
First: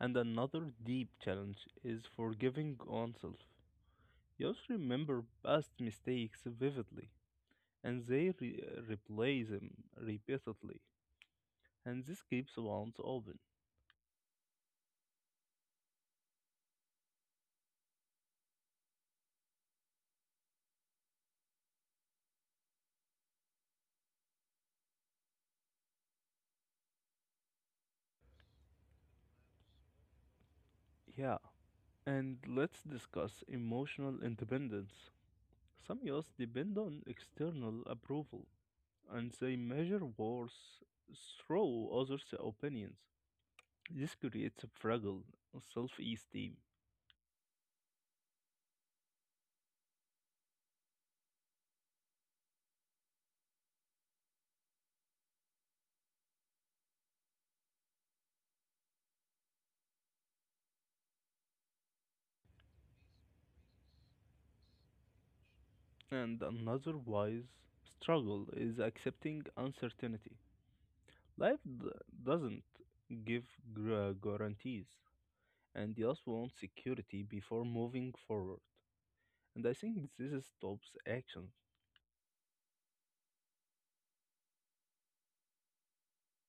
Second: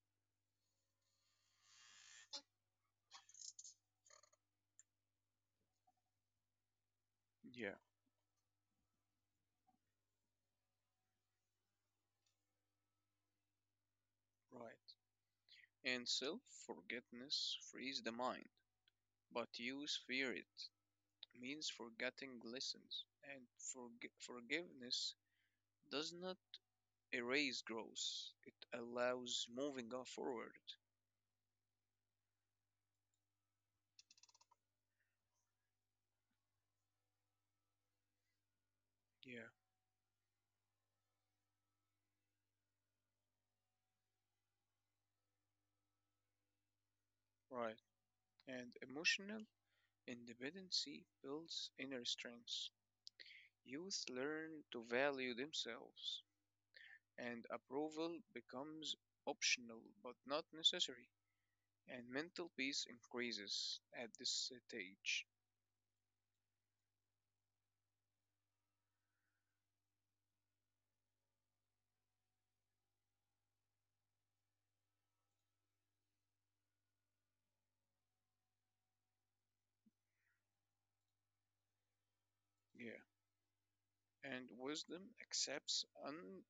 Speaker 1: And another deep challenge is forgiving oneself. Youth remember past mistakes vividly,
Speaker 2: Yeah,
Speaker 1: and they replay them repeatedly, and this keeps ones open.
Speaker 2: right. And self-forgetfulness frees the mind, but youth fear it. Means forgetting lessons, and forgiveness does not erase growth. It allows moving on forward.
Speaker 1: Yeah, and let's discuss emotional independence. Some youth depend on external approval and
Speaker 2: Yeah,
Speaker 1: they measure worth through others' opinions. This creates a fragile self esteem.
Speaker 2: right. And emotional independency builds inner strength. Youth learn to value themselves, and approval becomes optional but not necessary. And mental peace increases at this stage.
Speaker 1: And another wise struggle is accepting uncertainty. Life doesn't give guarantees, and youth want security before moving forward. And I think this stops action.
Speaker 2: Yeah, and wisdom accepts un-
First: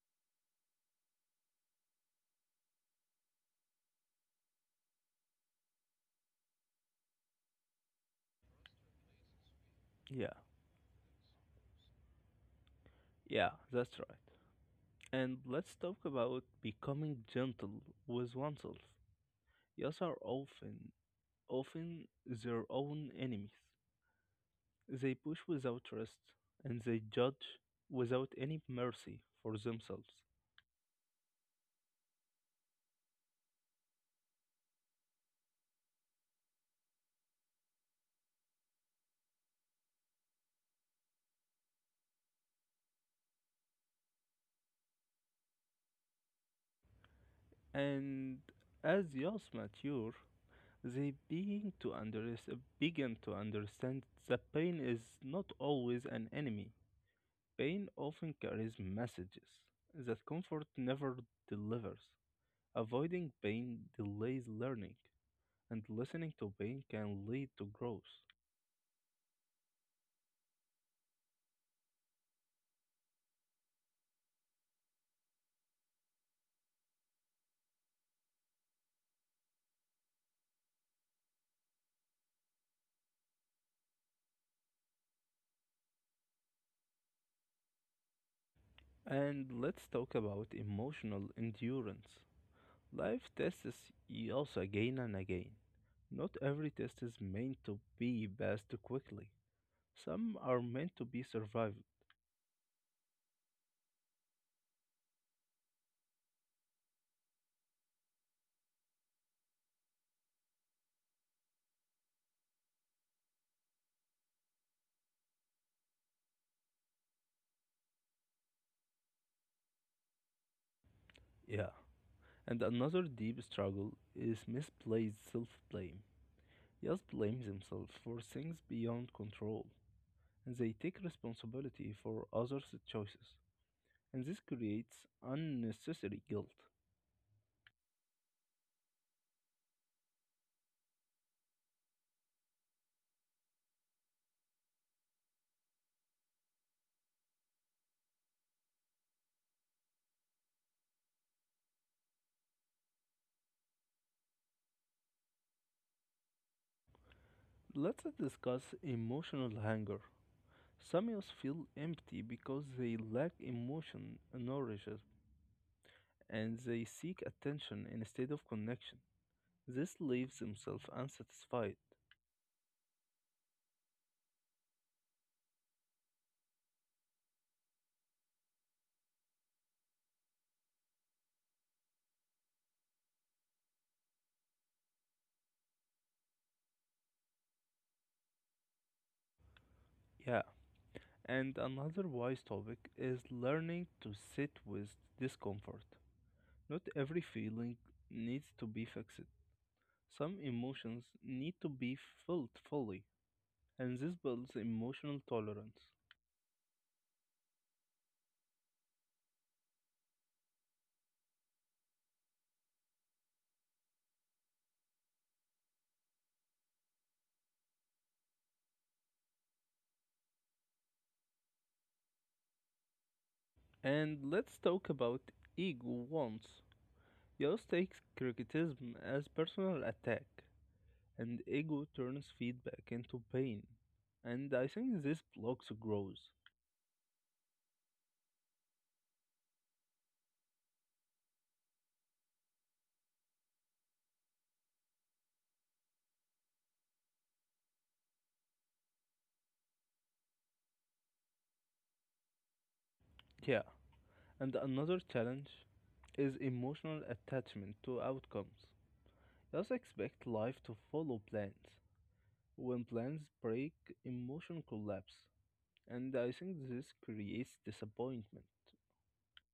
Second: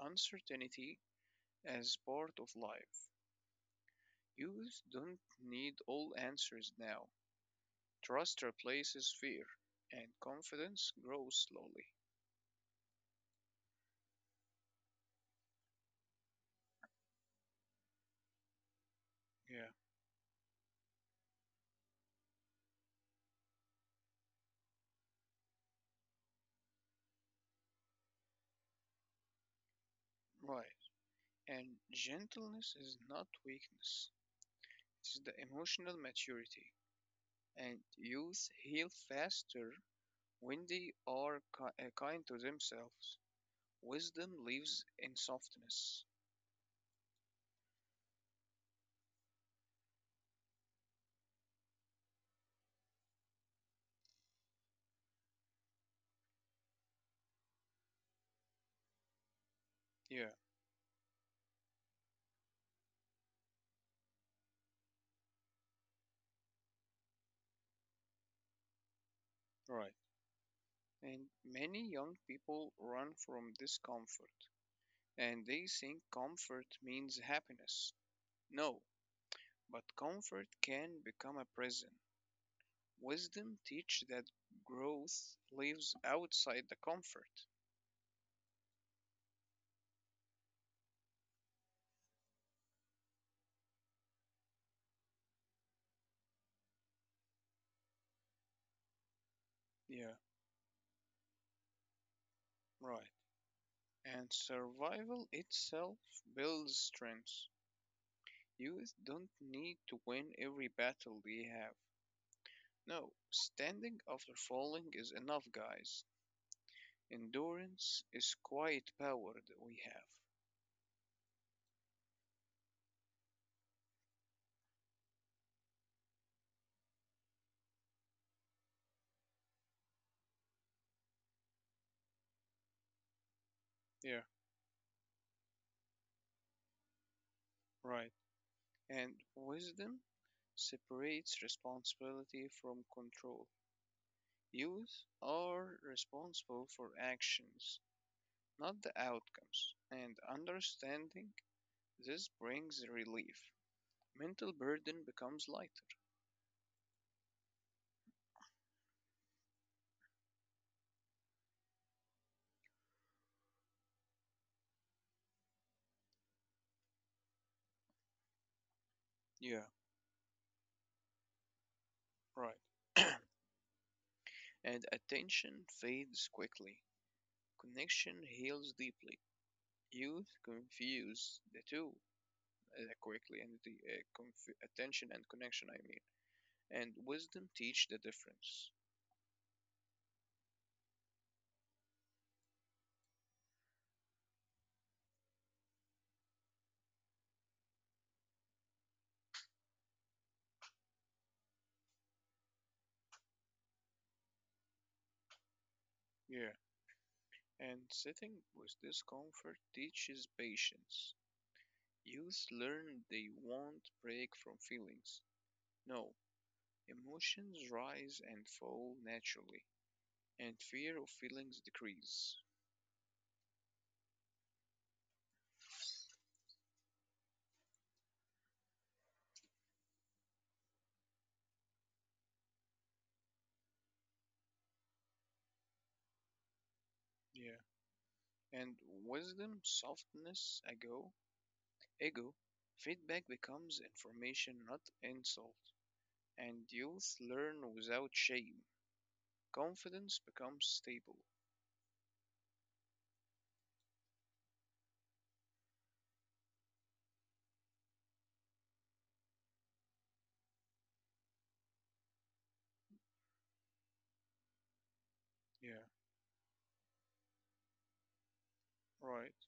Speaker 2: uncertainty as part of life. Youth don't need all answers now. Trust replaces fear, and
Speaker 1: Yeah,
Speaker 2: confidence grows slowly.
Speaker 1: yeah, that's right. And let's talk about becoming gentle with oneself.
Speaker 2: Yeah,
Speaker 1: Yes are often their own enemies. They push without rest, and they judge without any mercy for themselves.
Speaker 2: right. And gentleness is not weakness, it's the emotional maturity. And youth heal faster when they are kind to themselves. Wisdom lives in softness.
Speaker 1: And as Yas mature, they begin to understand that pain is not always an enemy. Pain often carries messages that
Speaker 2: Yeah,
Speaker 1: comfort never delivers. Avoiding pain delays learning, and listening to pain can lead to growth.
Speaker 2: right. And many young people run from discomfort, and they think comfort means happiness. No, but comfort can become a prison. Wisdom teach that growth lives outside the comfort.
Speaker 1: And let's talk about emotional endurance. Life tests us again and again. Not every test is meant to be passed quickly.
Speaker 2: Yeah,
Speaker 1: Some are meant to be survived.
Speaker 2: right. And survival itself builds strength. Youth don't need to win every battle they have. No, standing after falling is enough, guys. Endurance is quiet power that we have.
Speaker 1: Yeah. And another deep struggle is misplaced self blame. Yas blame themselves for things beyond control, and they take responsibility for others' choices, and
Speaker 2: Yeah,
Speaker 1: this creates unnecessary guilt.
Speaker 2: right. And wisdom separates responsibility from control. Youth are responsible for actions, not the outcomes, and understanding this brings relief. Mental burden becomes lighter.
Speaker 1: Let's discuss emotional hunger. Samios feel empty because they lack emotion nourishes and they seek attention instead of connection.
Speaker 2: Yeah,
Speaker 1: This leaves themselves unsatisfied.
Speaker 2: right. And attention fades quickly. Connection heals deeply. Youth confuse the two quickly, and the attention and connection, I mean, and wisdom teach the difference.
Speaker 1: Yeah. And another wise topic is learning to sit with discomfort. Not every feeling needs to be fixed. Some emotions need to be felt fully, and this builds emotional tolerance.
Speaker 2: Yeah. And sitting with discomfort teaches patience. Youth learn they won't break from feelings. No, emotions rise and fall naturally, and fear of feelings decrease.
Speaker 1: And let's talk about ego once. Yost takes criticism as personal attack, and ego turns feedback into pain. And I think this blocks growth.
Speaker 2: Yeah. And wisdom, softness, ego, feedback becomes information, not insult. And youth learn without shame. Confidence becomes stable.
Speaker 1: Yeah. And another challenge is emotional attachment to outcomes. Just expect life to follow plans. When plans break, emotion collapse.
Speaker 2: Yeah,
Speaker 1: And I think this creates disappointment.
Speaker 2: right.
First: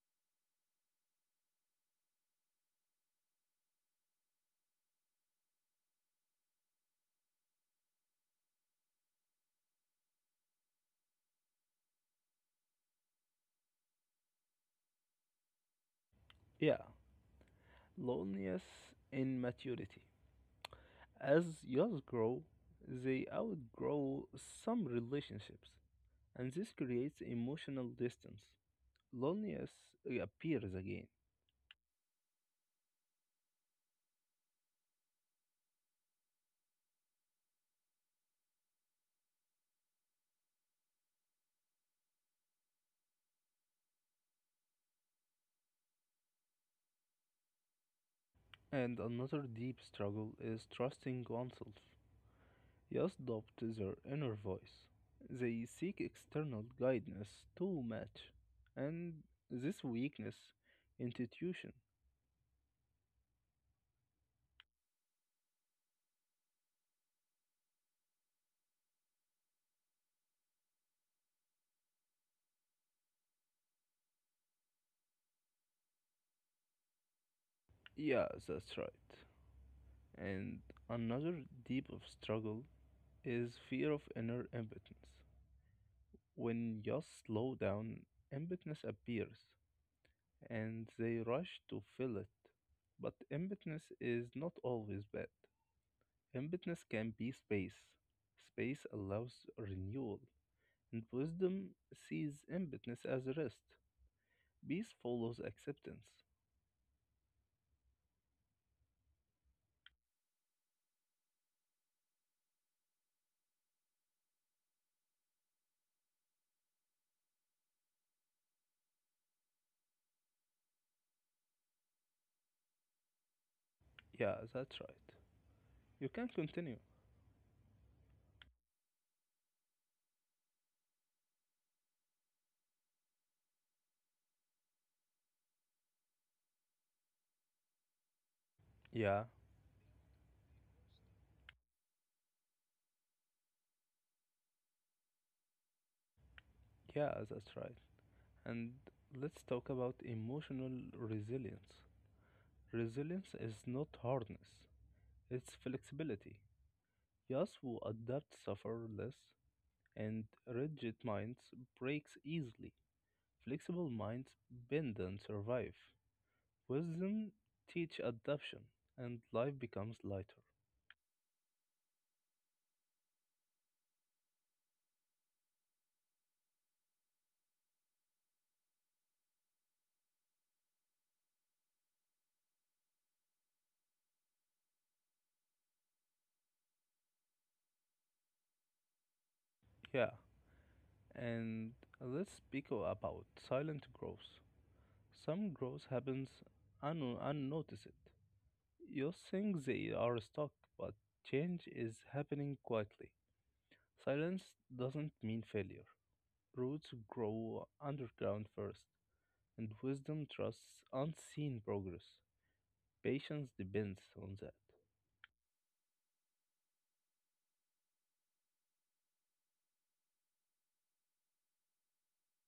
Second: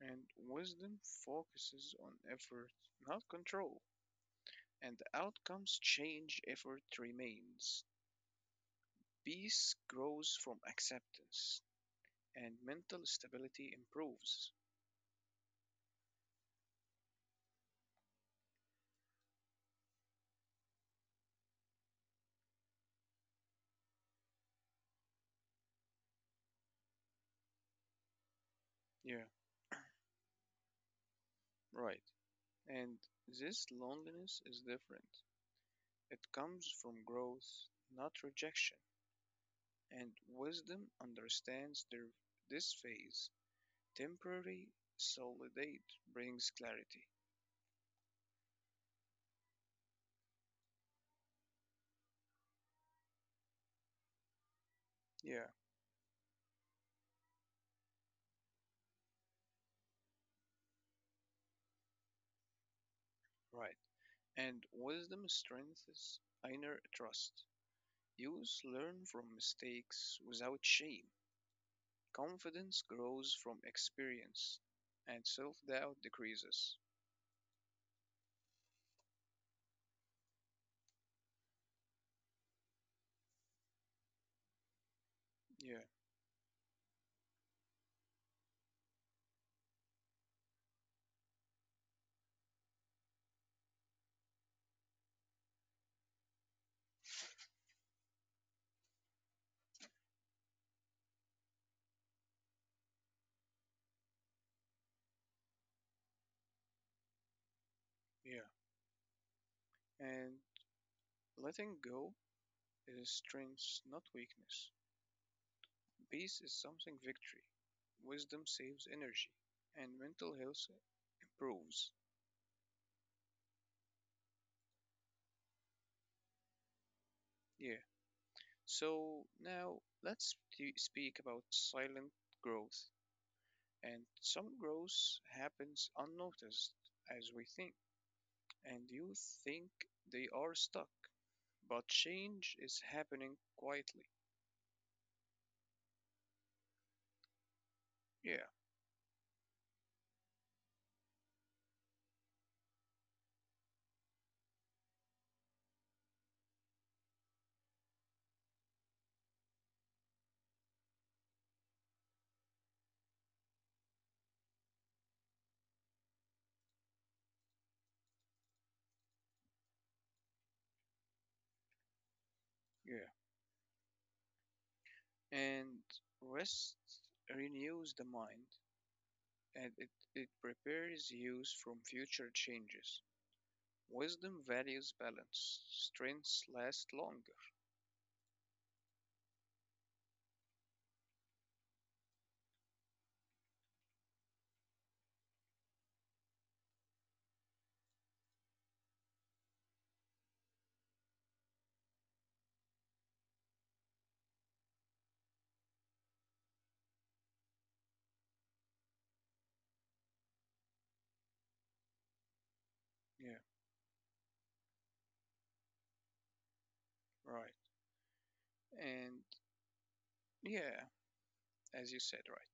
Speaker 2: And wisdom focuses on effort, not control, and outcomes change, effort remains. Peace grows from acceptance, and mental stability improves.
Speaker 1: Yeah, loneliness in maturity. As yours grow, they outgrow some relationships, and this creates emotional distance.
Speaker 2: Yeah,
Speaker 1: Loneliness appears again.
Speaker 2: right. And this loneliness is different. It comes from growth, not rejection. And wisdom understands this phase. Temporary solidate brings clarity.
Speaker 1: And another deep struggle is trusting oneself. Youth adopt their inner voice.
Speaker 2: Yeah,
Speaker 1: They seek external guidance too much. And this weakness, institution.
Speaker 2: right. And wisdom strengthens inner trust. Youth learn from mistakes without shame. Confidence grows from experience, and self doubt decreases.
Speaker 1: Yeah, that's right. And another deep of struggle is fear of inner impotence.
Speaker 2: Yeah,
Speaker 1: When just slowdown, emptiness appears, and they rush to fill it. But emptiness is not always bad. Emptiness can be space. Space allows renewal, and wisdom sees emptiness as rest. Peace follows acceptance.
Speaker 2: yeah. And letting go is strength, not weakness. Peace is something victory. Wisdom saves energy, and mental health improves.
Speaker 1: Yeah, that's right. You can continue.
Speaker 2: Yeah. So now speak about silent growth. And some growth happens unnoticed as we think, and you
Speaker 1: Yeah,
Speaker 2: think they are stuck, but change is happening quietly.
Speaker 1: yeah, that's right.
Speaker 2: Yeah,
Speaker 1: And let's talk about emotional resilience. Resilience is not hardness, it's flexibility. Yes, adults suffer less, and rigid minds breaks easily. Flexible minds bend and survive. Wisdom teach adaptation, and life becomes lighter.
Speaker 2: yeah. And rest renews the mind and it prepares you from future changes. Wisdom values balance, strengths last longer.
Speaker 1: Yeah, and let's speak about silent growth. Some growth happens unnoticed. You think they are stuck, but change is happening quietly. Silence doesn't mean failure. Roots grow underground first. And wisdom trusts unseen progress.
Speaker 2: Yeah,
Speaker 1: Patience depends on that.
Speaker 2: right. And yeah, as you said, right.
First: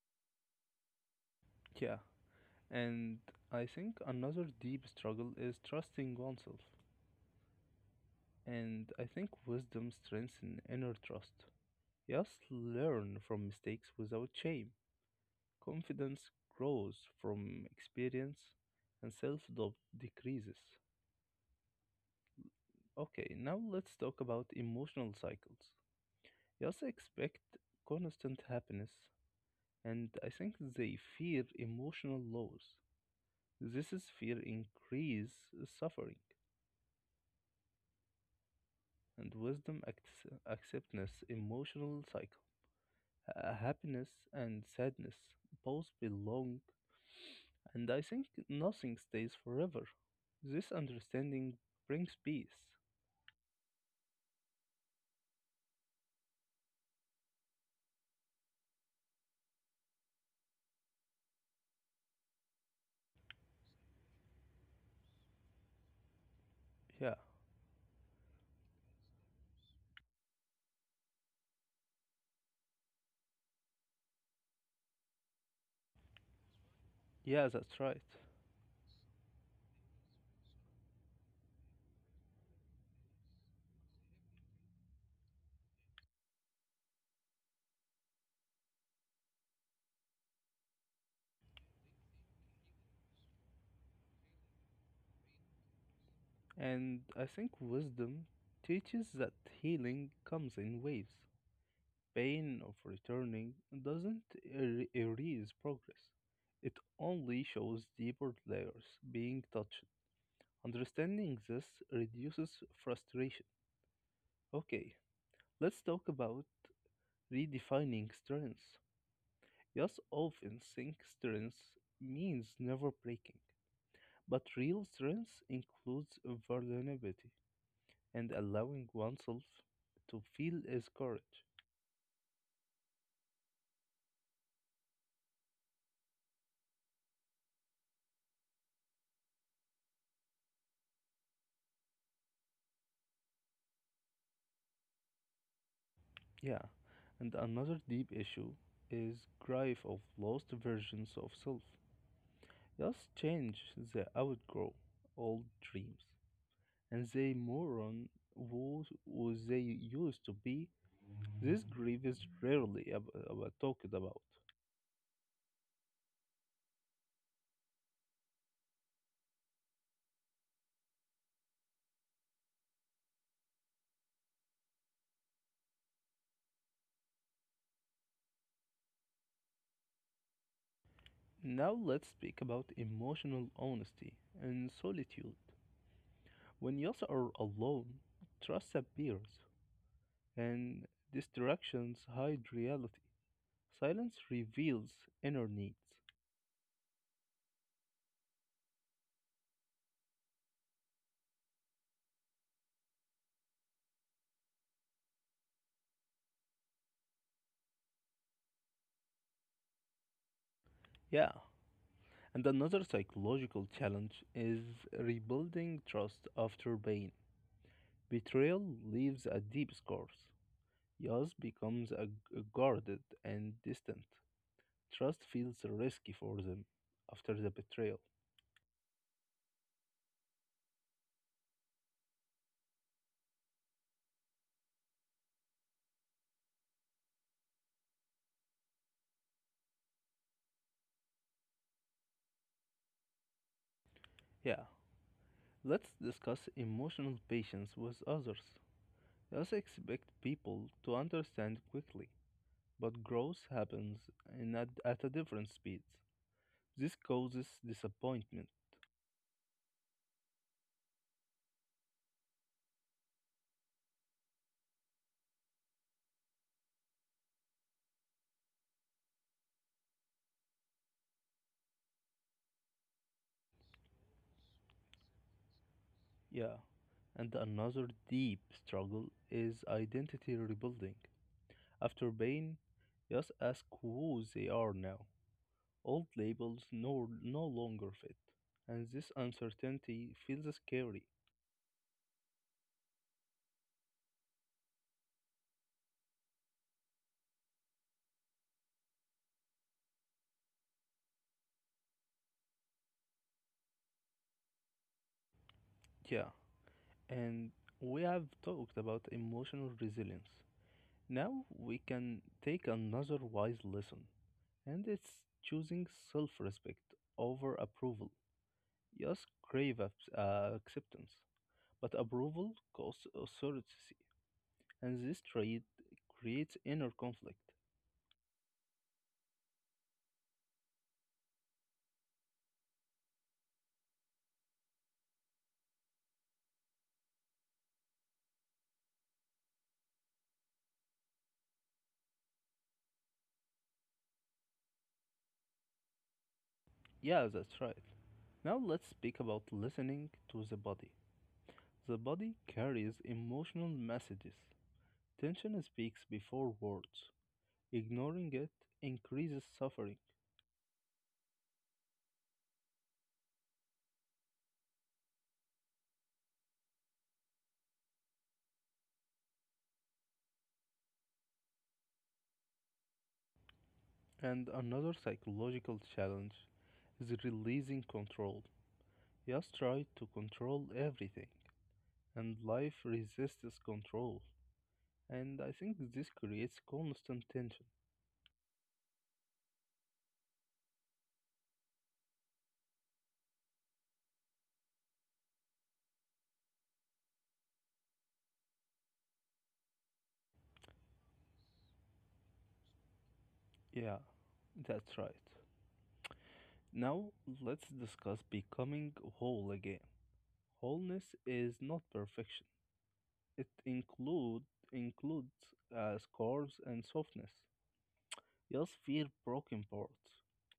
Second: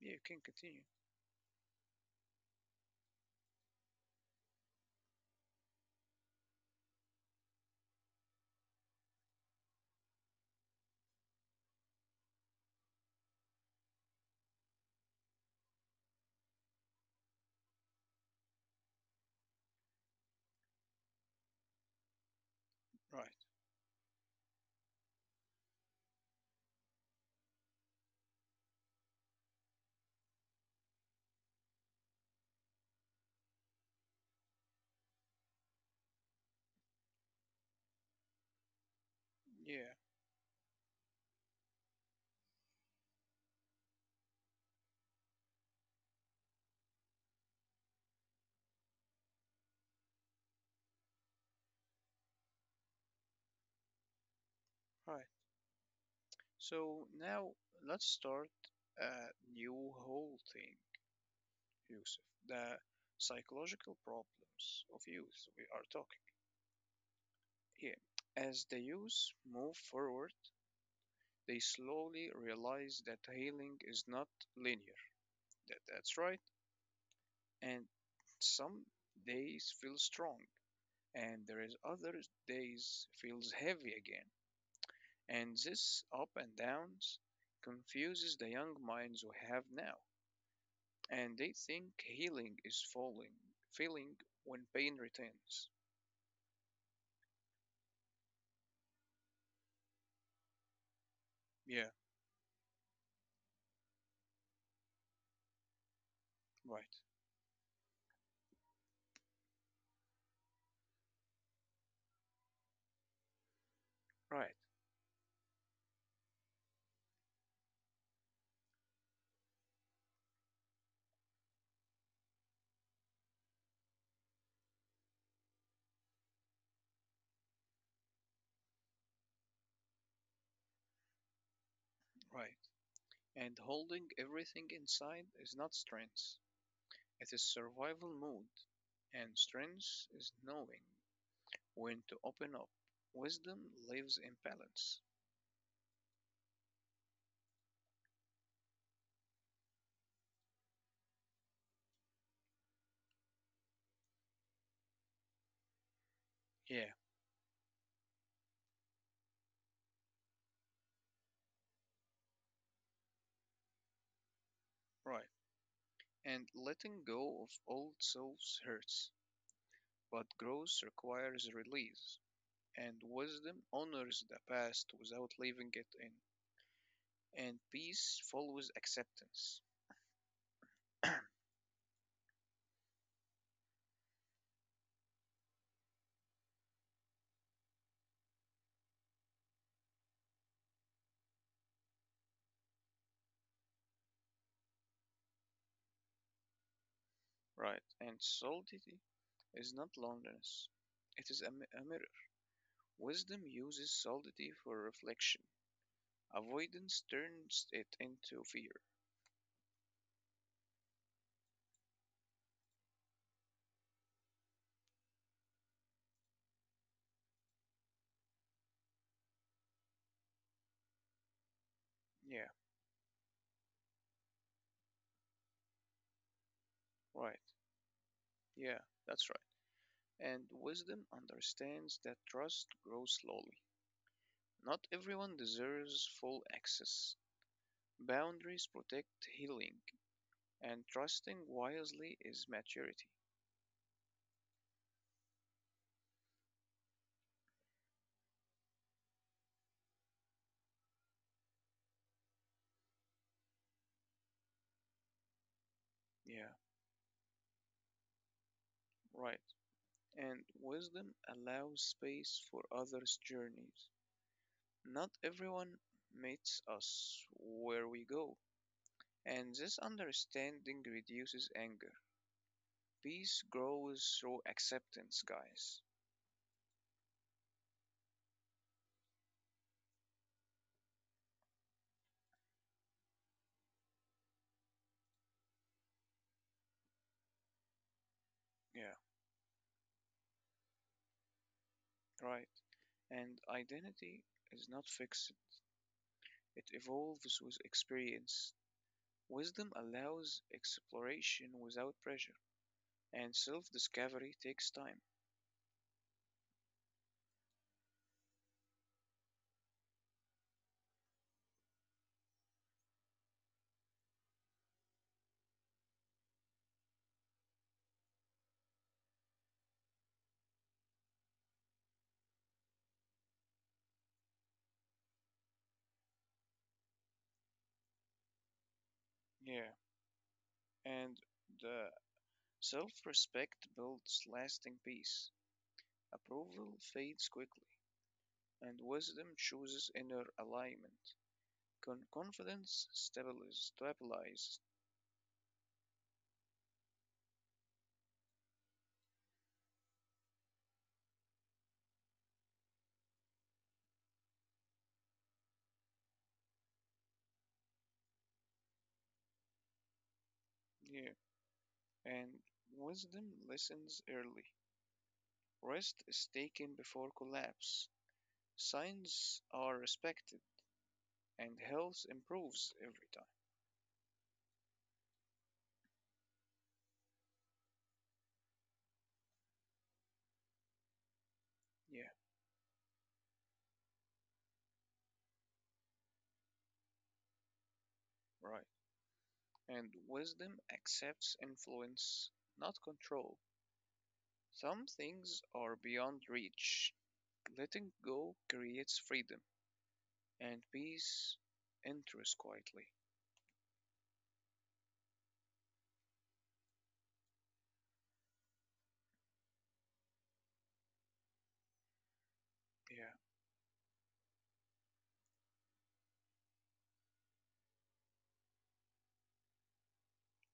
Speaker 2: Yeah, you can continue.
Speaker 1: Yeah, and I think another deep struggle is trusting oneself. And I think wisdom strengthens inner trust. Yes, learn from mistakes without shame. Confidence grows from experience, and self doubt decreases. Okay,
Speaker 2: Right.
Speaker 1: now let's talk about emotional cycles. Yes, expect constant happiness and I think they fear emotional loss. This is fear increase suffering and wisdom
Speaker 2: Yeah,
Speaker 1: acts acceptance emotional cycle. Happiness and sadness both belong and I think nothing stays forever. This understanding brings peace.
Speaker 2: right. So now let's start a new whole thing, Yusuf. The psychological problems of youth we are talking
Speaker 1: Yeah,
Speaker 2: here. As the youth move forward, they slowly realize that healing is not linear. That's right.
Speaker 1: yeah, that's
Speaker 2: And
Speaker 1: right.
Speaker 2: some days feel strong, and there is other days feels heavy again. And this up and downs confuses the young minds we have now, and they think healing is failing when pain returns.
Speaker 1: And I think wisdom teaches that healing comes in waves.
Speaker 2: Yeah,
Speaker 1: Pain of returning doesn't erase progress. It
Speaker 2: right,
Speaker 1: only shows deeper layers being touched. Understanding this reduces frustration.
Speaker 2: right,
Speaker 1: Okay, let's talk about redefining strengths. Yes, often think strengths means never breaking, but real strengths includes vulnerability and allowing oneself to feel as courage.
Speaker 2: right. And holding everything inside is not strength, it is survival mode. And strength is knowing when to open up. Wisdom lives in balance.
Speaker 1: Yeah, and another deep issue is grief of lost versions of self. Just change the outgrow old dreams,
Speaker 2: Yeah,
Speaker 1: and they more who they used to be. This grief is rarely talked about.
Speaker 2: right. And letting go of old selves hurts, but growth requires release. And wisdom honors the past without leaving it in. And peace follows acceptance,
Speaker 1: Now let's speak about emotional honesty and solitude. When you are alone, trust appears, and distractions hide reality. Silence reveals inner needs.
Speaker 2: right? And solidity is not loneliness, it is a mirror. Wisdom uses solidity for reflection, avoidance turns it into fear.
Speaker 1: Yeah. And another psychological challenge is rebuilding trust after pain. Betrayal leaves a deep scars. Yas becomes a
Speaker 2: Yeah,
Speaker 1: guarded and distant. Trust feels risky for them after
Speaker 2: right.
Speaker 1: the betrayal.
Speaker 2: Yeah, that's right. And wisdom understands that trust grows slowly. Not everyone deserves full access. Boundaries protect healing, and trusting wisely is maturity.
Speaker 1: Yeah. Let's discuss emotional patience with others. Yas expect people to understand quickly, but growth happens at a different speed.
Speaker 2: Yeah,
Speaker 1: This causes disappointment.
Speaker 2: right. And wisdom allows space for others' journeys. Not everyone meets us where we go, and this understanding reduces anger. Peace grows through acceptance, guys.
Speaker 1: Yeah, and another deep struggle is identity rebuilding. After Bane, just ask who they are now. Old labels no longer fit, and
Speaker 2: Yeah,
Speaker 1: this uncertainty feels scary.
Speaker 2: right. And identity is not fixed, it evolves with experience. Wisdom allows exploration without pressure, and self discovery takes time.
Speaker 1: Yeah, and we have talked about emotional resilience. Now we can take another wise lesson, and it's choosing self respect over approval. Just crave acceptance. But approval costs authority, and this trade creates inner conflict.
Speaker 2: Yeah, and the self-respect builds lasting peace, approval fades quickly, and wisdom chooses inner alignment. Confidence stabilizes,
Speaker 1: Yeah, that's right. Now let's speak about listening to the body. The body carries emotional messages. Tension speaks before words. Ignoring it increases suffering.
Speaker 2: yeah, and wisdom listens early. Rest is taken before collapse. Signs are respected, and health improves every time.
Speaker 1: And another psychological challenge is releasing control. Just try to control everything,
Speaker 2: Yeah,
Speaker 1: and life resists control. And I think this creates constant tension.
Speaker 2: right. And wisdom accepts influence, not control. Some things are beyond reach, letting go creates freedom and peace enters quietly.
Speaker 1: Yeah, that's right. Now let's discuss becoming whole again. Wholeness is not perfection.
Speaker 2: Yeah,
Speaker 1: It includes scars and softness. Just fear broken parts.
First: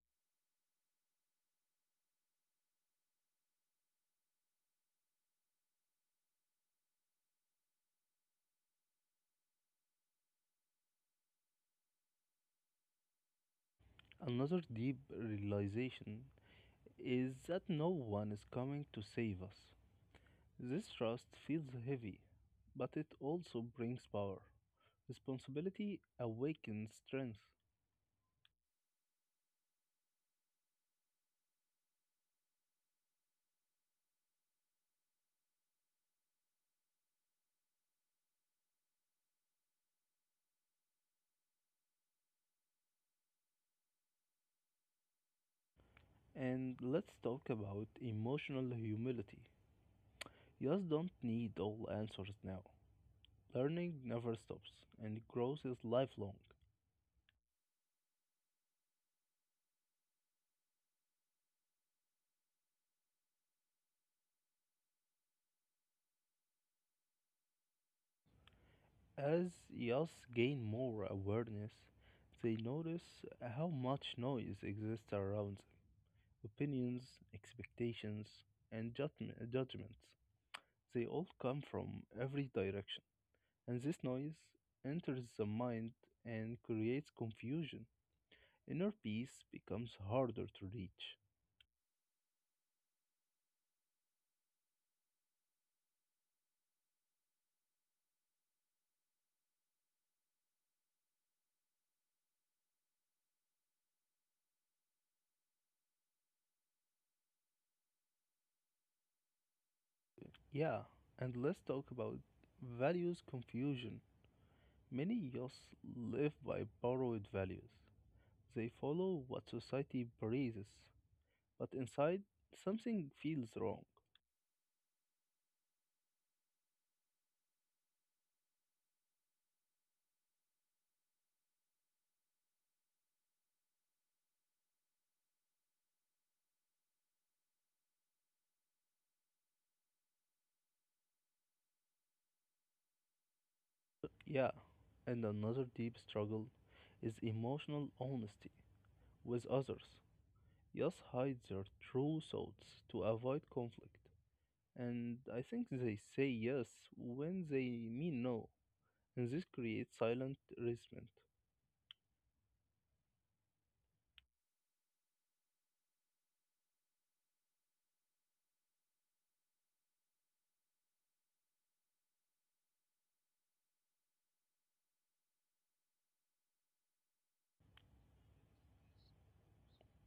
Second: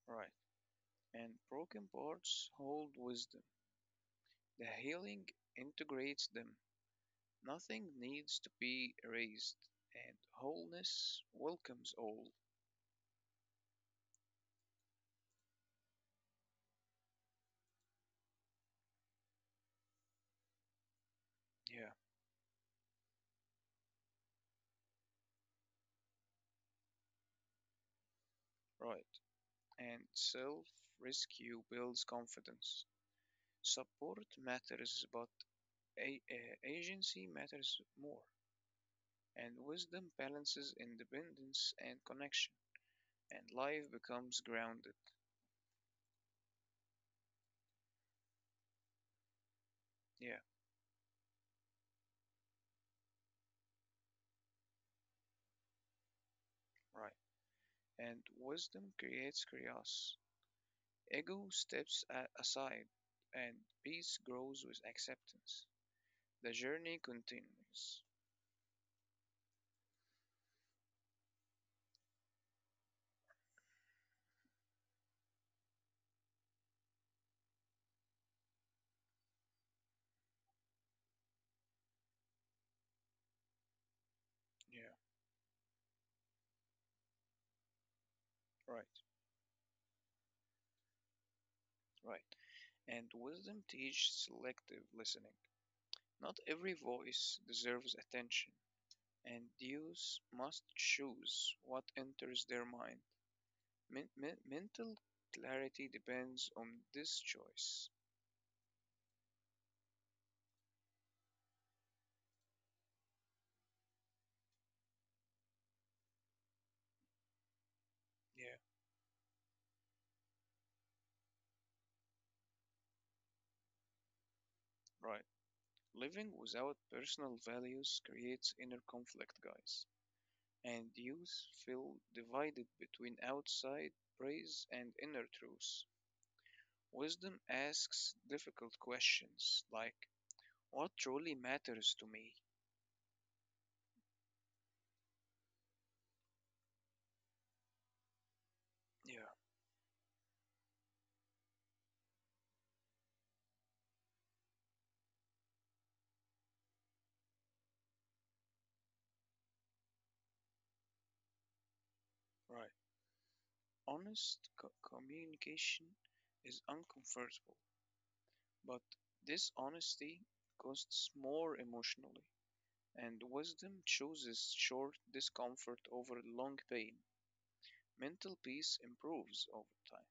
Speaker 2: right. And broken parts hold wisdom. The healing integrates them. Nothing needs to be erased, and wholeness welcomes all.
Speaker 1: Another deep realization is that no one is coming to save us. This trust feels
Speaker 2: Yeah,
Speaker 1: heavy, but it also brings power. Responsibility awakens strength.
Speaker 2: right. And self rescue builds confidence. Support matters, but agency matters more. And wisdom balances independence and connection, and life becomes grounded.
Speaker 1: And let's talk about emotional humility.
Speaker 2: Yeah,
Speaker 1: You just don't need all answers now. Learning never stops, and growth is lifelong.
Speaker 2: right. And wisdom creates chaos. Ego steps aside, and peace grows with acceptance. The journey continues.
Speaker 1: As youths gain more awareness, they notice how much noise exists around them opinions, expectations, and judgments. They all come from every direction, and this noise
Speaker 2: Yeah,
Speaker 1: enters the mind and creates confusion.
Speaker 2: right,
Speaker 1: Inner peace becomes harder to reach.
Speaker 2: right. And wisdom teaches selective listening. Not every voice deserves attention, and youths must choose what enters their mind. Mental clarity depends on this choice.
Speaker 1: Yeah, and let's talk about values confusion. Many youths live by borrowed values.
Speaker 2: Yeah,
Speaker 1: They follow what society praises, but inside something feels wrong.
Speaker 2: right. Living without personal values creates inner conflict, guys, and youth feel divided between outside praise and inner truth. Wisdom asks difficult questions like, what truly matters to me?
Speaker 1: Yeah, and another deep struggle is emotional honesty
Speaker 2: Yeah,
Speaker 1: with others. Youths hide their true thoughts to avoid conflict, and I think they say yes when they mean no, and this creates silent resentment.
Speaker 2: right. Honest co- communication is uncomfortable, but dishonesty costs more emotionally, and wisdom chooses short discomfort over long pain. Mental peace improves over time.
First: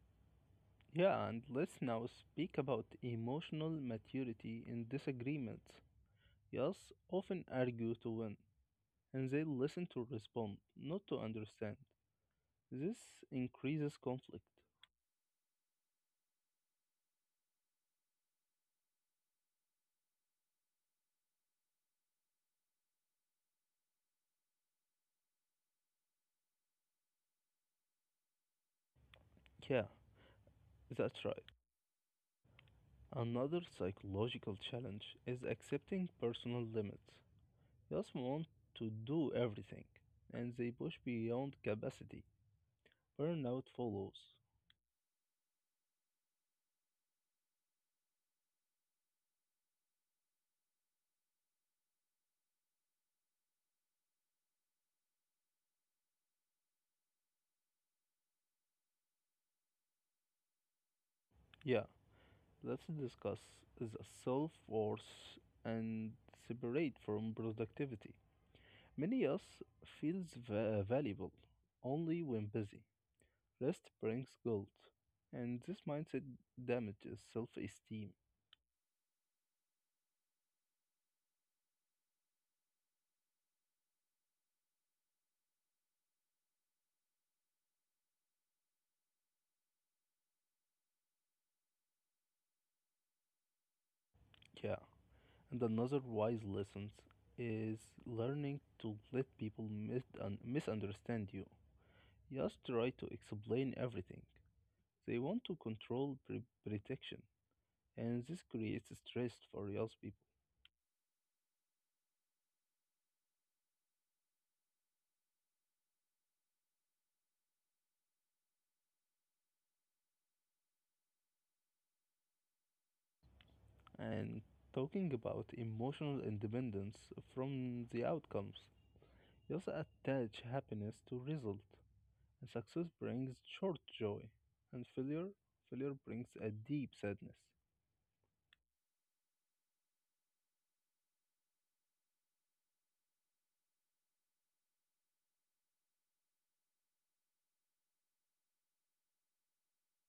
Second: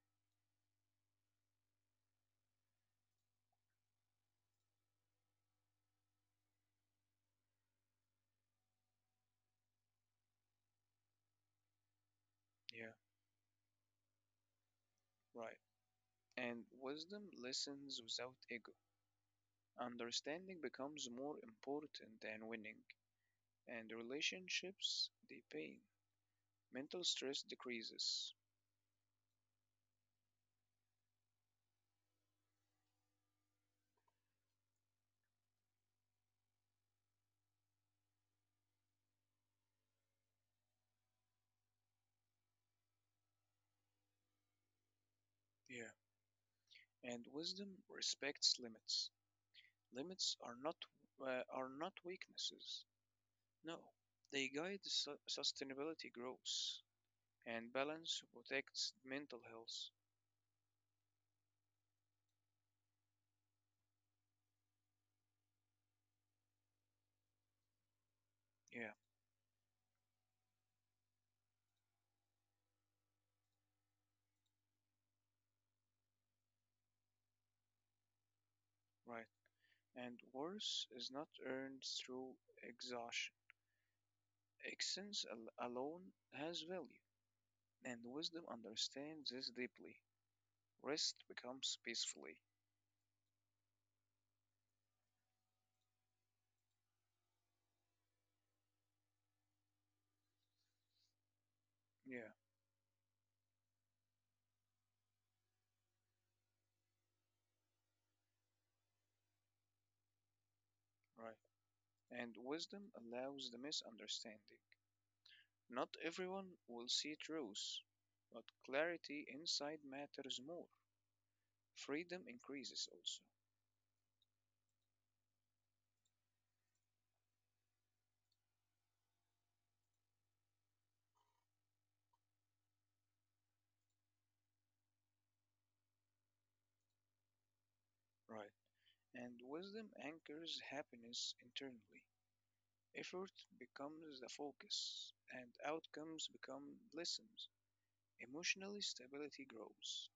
Speaker 1: Yeah, and let's now speak about emotional maturity in disagreements. Yes, often argue to win, and they listen to respond, not to understand.
Speaker 2: Yeah,
Speaker 1: This increases conflict.
Speaker 2: right. And wisdom listens without ego. Understanding becomes more important than winning, and relationships deepen. Mental stress decreases.
Speaker 1: Yeah, that's right. Another psychological challenge is accepting personal limits. Yes, want to do everything, and they push beyond capacity. Burnout follows.
Speaker 2: Yeah, and wisdom respects limits. Limits are not weaknesses. No, they guide sustainability growth, and balance protects mental health.
Speaker 1: Yeah, let's discuss the self worth and separate from productivity.
Speaker 2: Yeah,
Speaker 1: Many us feels valuable only when busy. Rest brings guilt, and this mindset damages self esteem.
Speaker 2: right. And worth is not earned through exhaustion. Excellence alone has value, and wisdom understands this deeply. Rest becomes peacefully.
Speaker 1: Yeah. And another wise lesson is learning to let people misunderstand you.
Speaker 2: Yeah,
Speaker 1: Just try to explain everything. They want to control protection, and this creates stress for young people.
Speaker 2: right. And wisdom allows the misunderstanding. Not everyone will see truth, but clarity inside matters more. Freedom increases also.
Speaker 1: And talking about emotional independence from the outcomes, just attach happiness to result. And Success brings short joy, and failure brings a deep sadness.
Speaker 2: Right. And wisdom anchors happiness internally. Effort becomes the focus, and outcomes become lessons. Emotionally, stability grows.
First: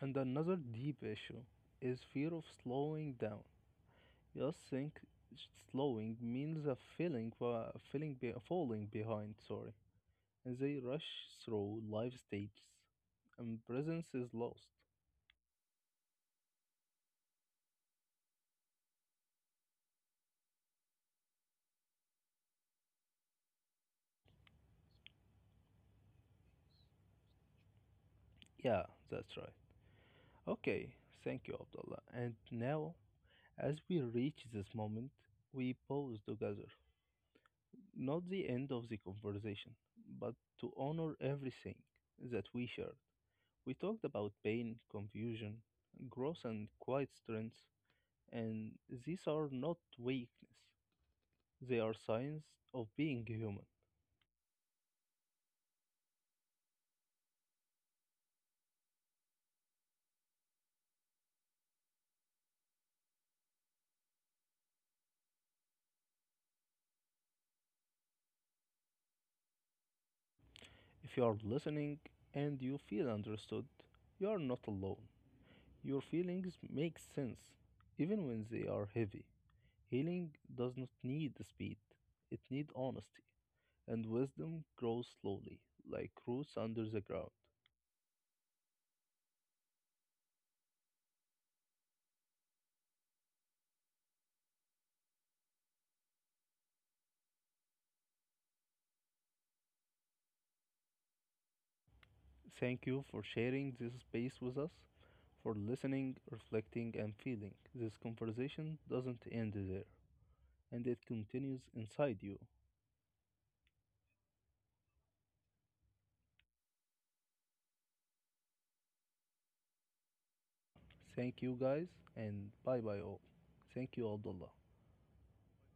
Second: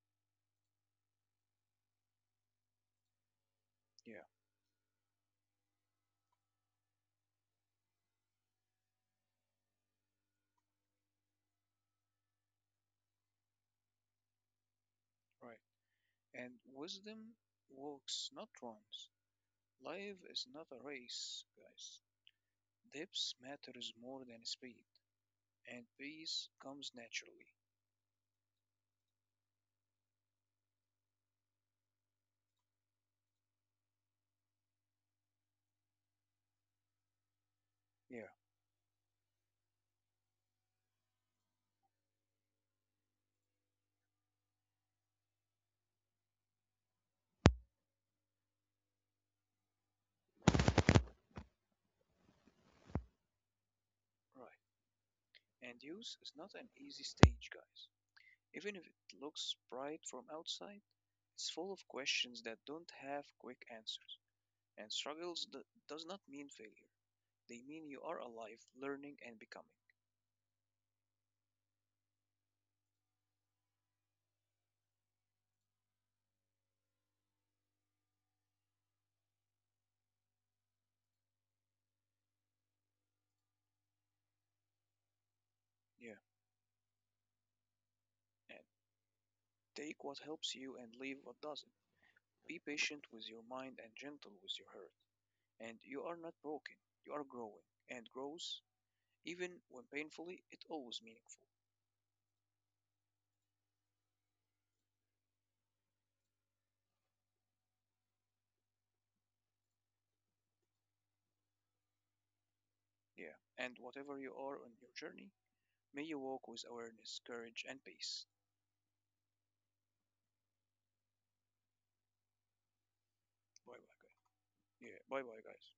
Speaker 1: And another deep issue is fear of slowing down.
Speaker 2: Yeah,
Speaker 1: You just think slowing means feeling falling behind, and they rush through life stages, and presence is lost.
Speaker 2: right. And wisdom walks, not runs. Life is not a race, guys. Depth matters more than speed, and peace comes naturally.
Speaker 1: Yeah, that's right. Okay, thank you, Abdullah. And now, as we reach this moment, we pause together.
Speaker 2: Yeah,
Speaker 1: Not the end of the conversation, but to honor everything that we shared. We talked about pain, confusion, growth, and quiet strengths, and these are not weakness, they are signs of being human.
Speaker 2: right. And youth is not an easy stage, guys. Even if it looks bright from outside, it's full of questions that don't have quick answers. And does not mean failure. They mean you are alive, learning, and becoming.
Speaker 1: If you are listening and you feel understood, you are not alone. Your feelings make sense, even when they are heavy. Healing does not need speed, it needs honesty, and wisdom grows slowly, like
Speaker 2: Yeah.
Speaker 1: roots under the ground.
Speaker 2: And take what helps you and leave what doesn't. Be patient with your mind and gentle with your heart. And you are not broken, you are growing. And growth, even when painfully, it always meaningful.
Speaker 1: Thank you for sharing this space with us, for listening, reflecting, and feeling. This conversation doesn't end there, and it continues inside you.
Speaker 2: Yeah. And whatever you are on your journey, may you walk with awareness, courage, and peace.
Speaker 1: Thank you, guys, and bye bye, all.
Speaker 2: Bye bye,
Speaker 1: Thank you,
Speaker 2: guys.
Speaker 1: Abdullah.
Speaker 2: Yeah. Bye bye, guys.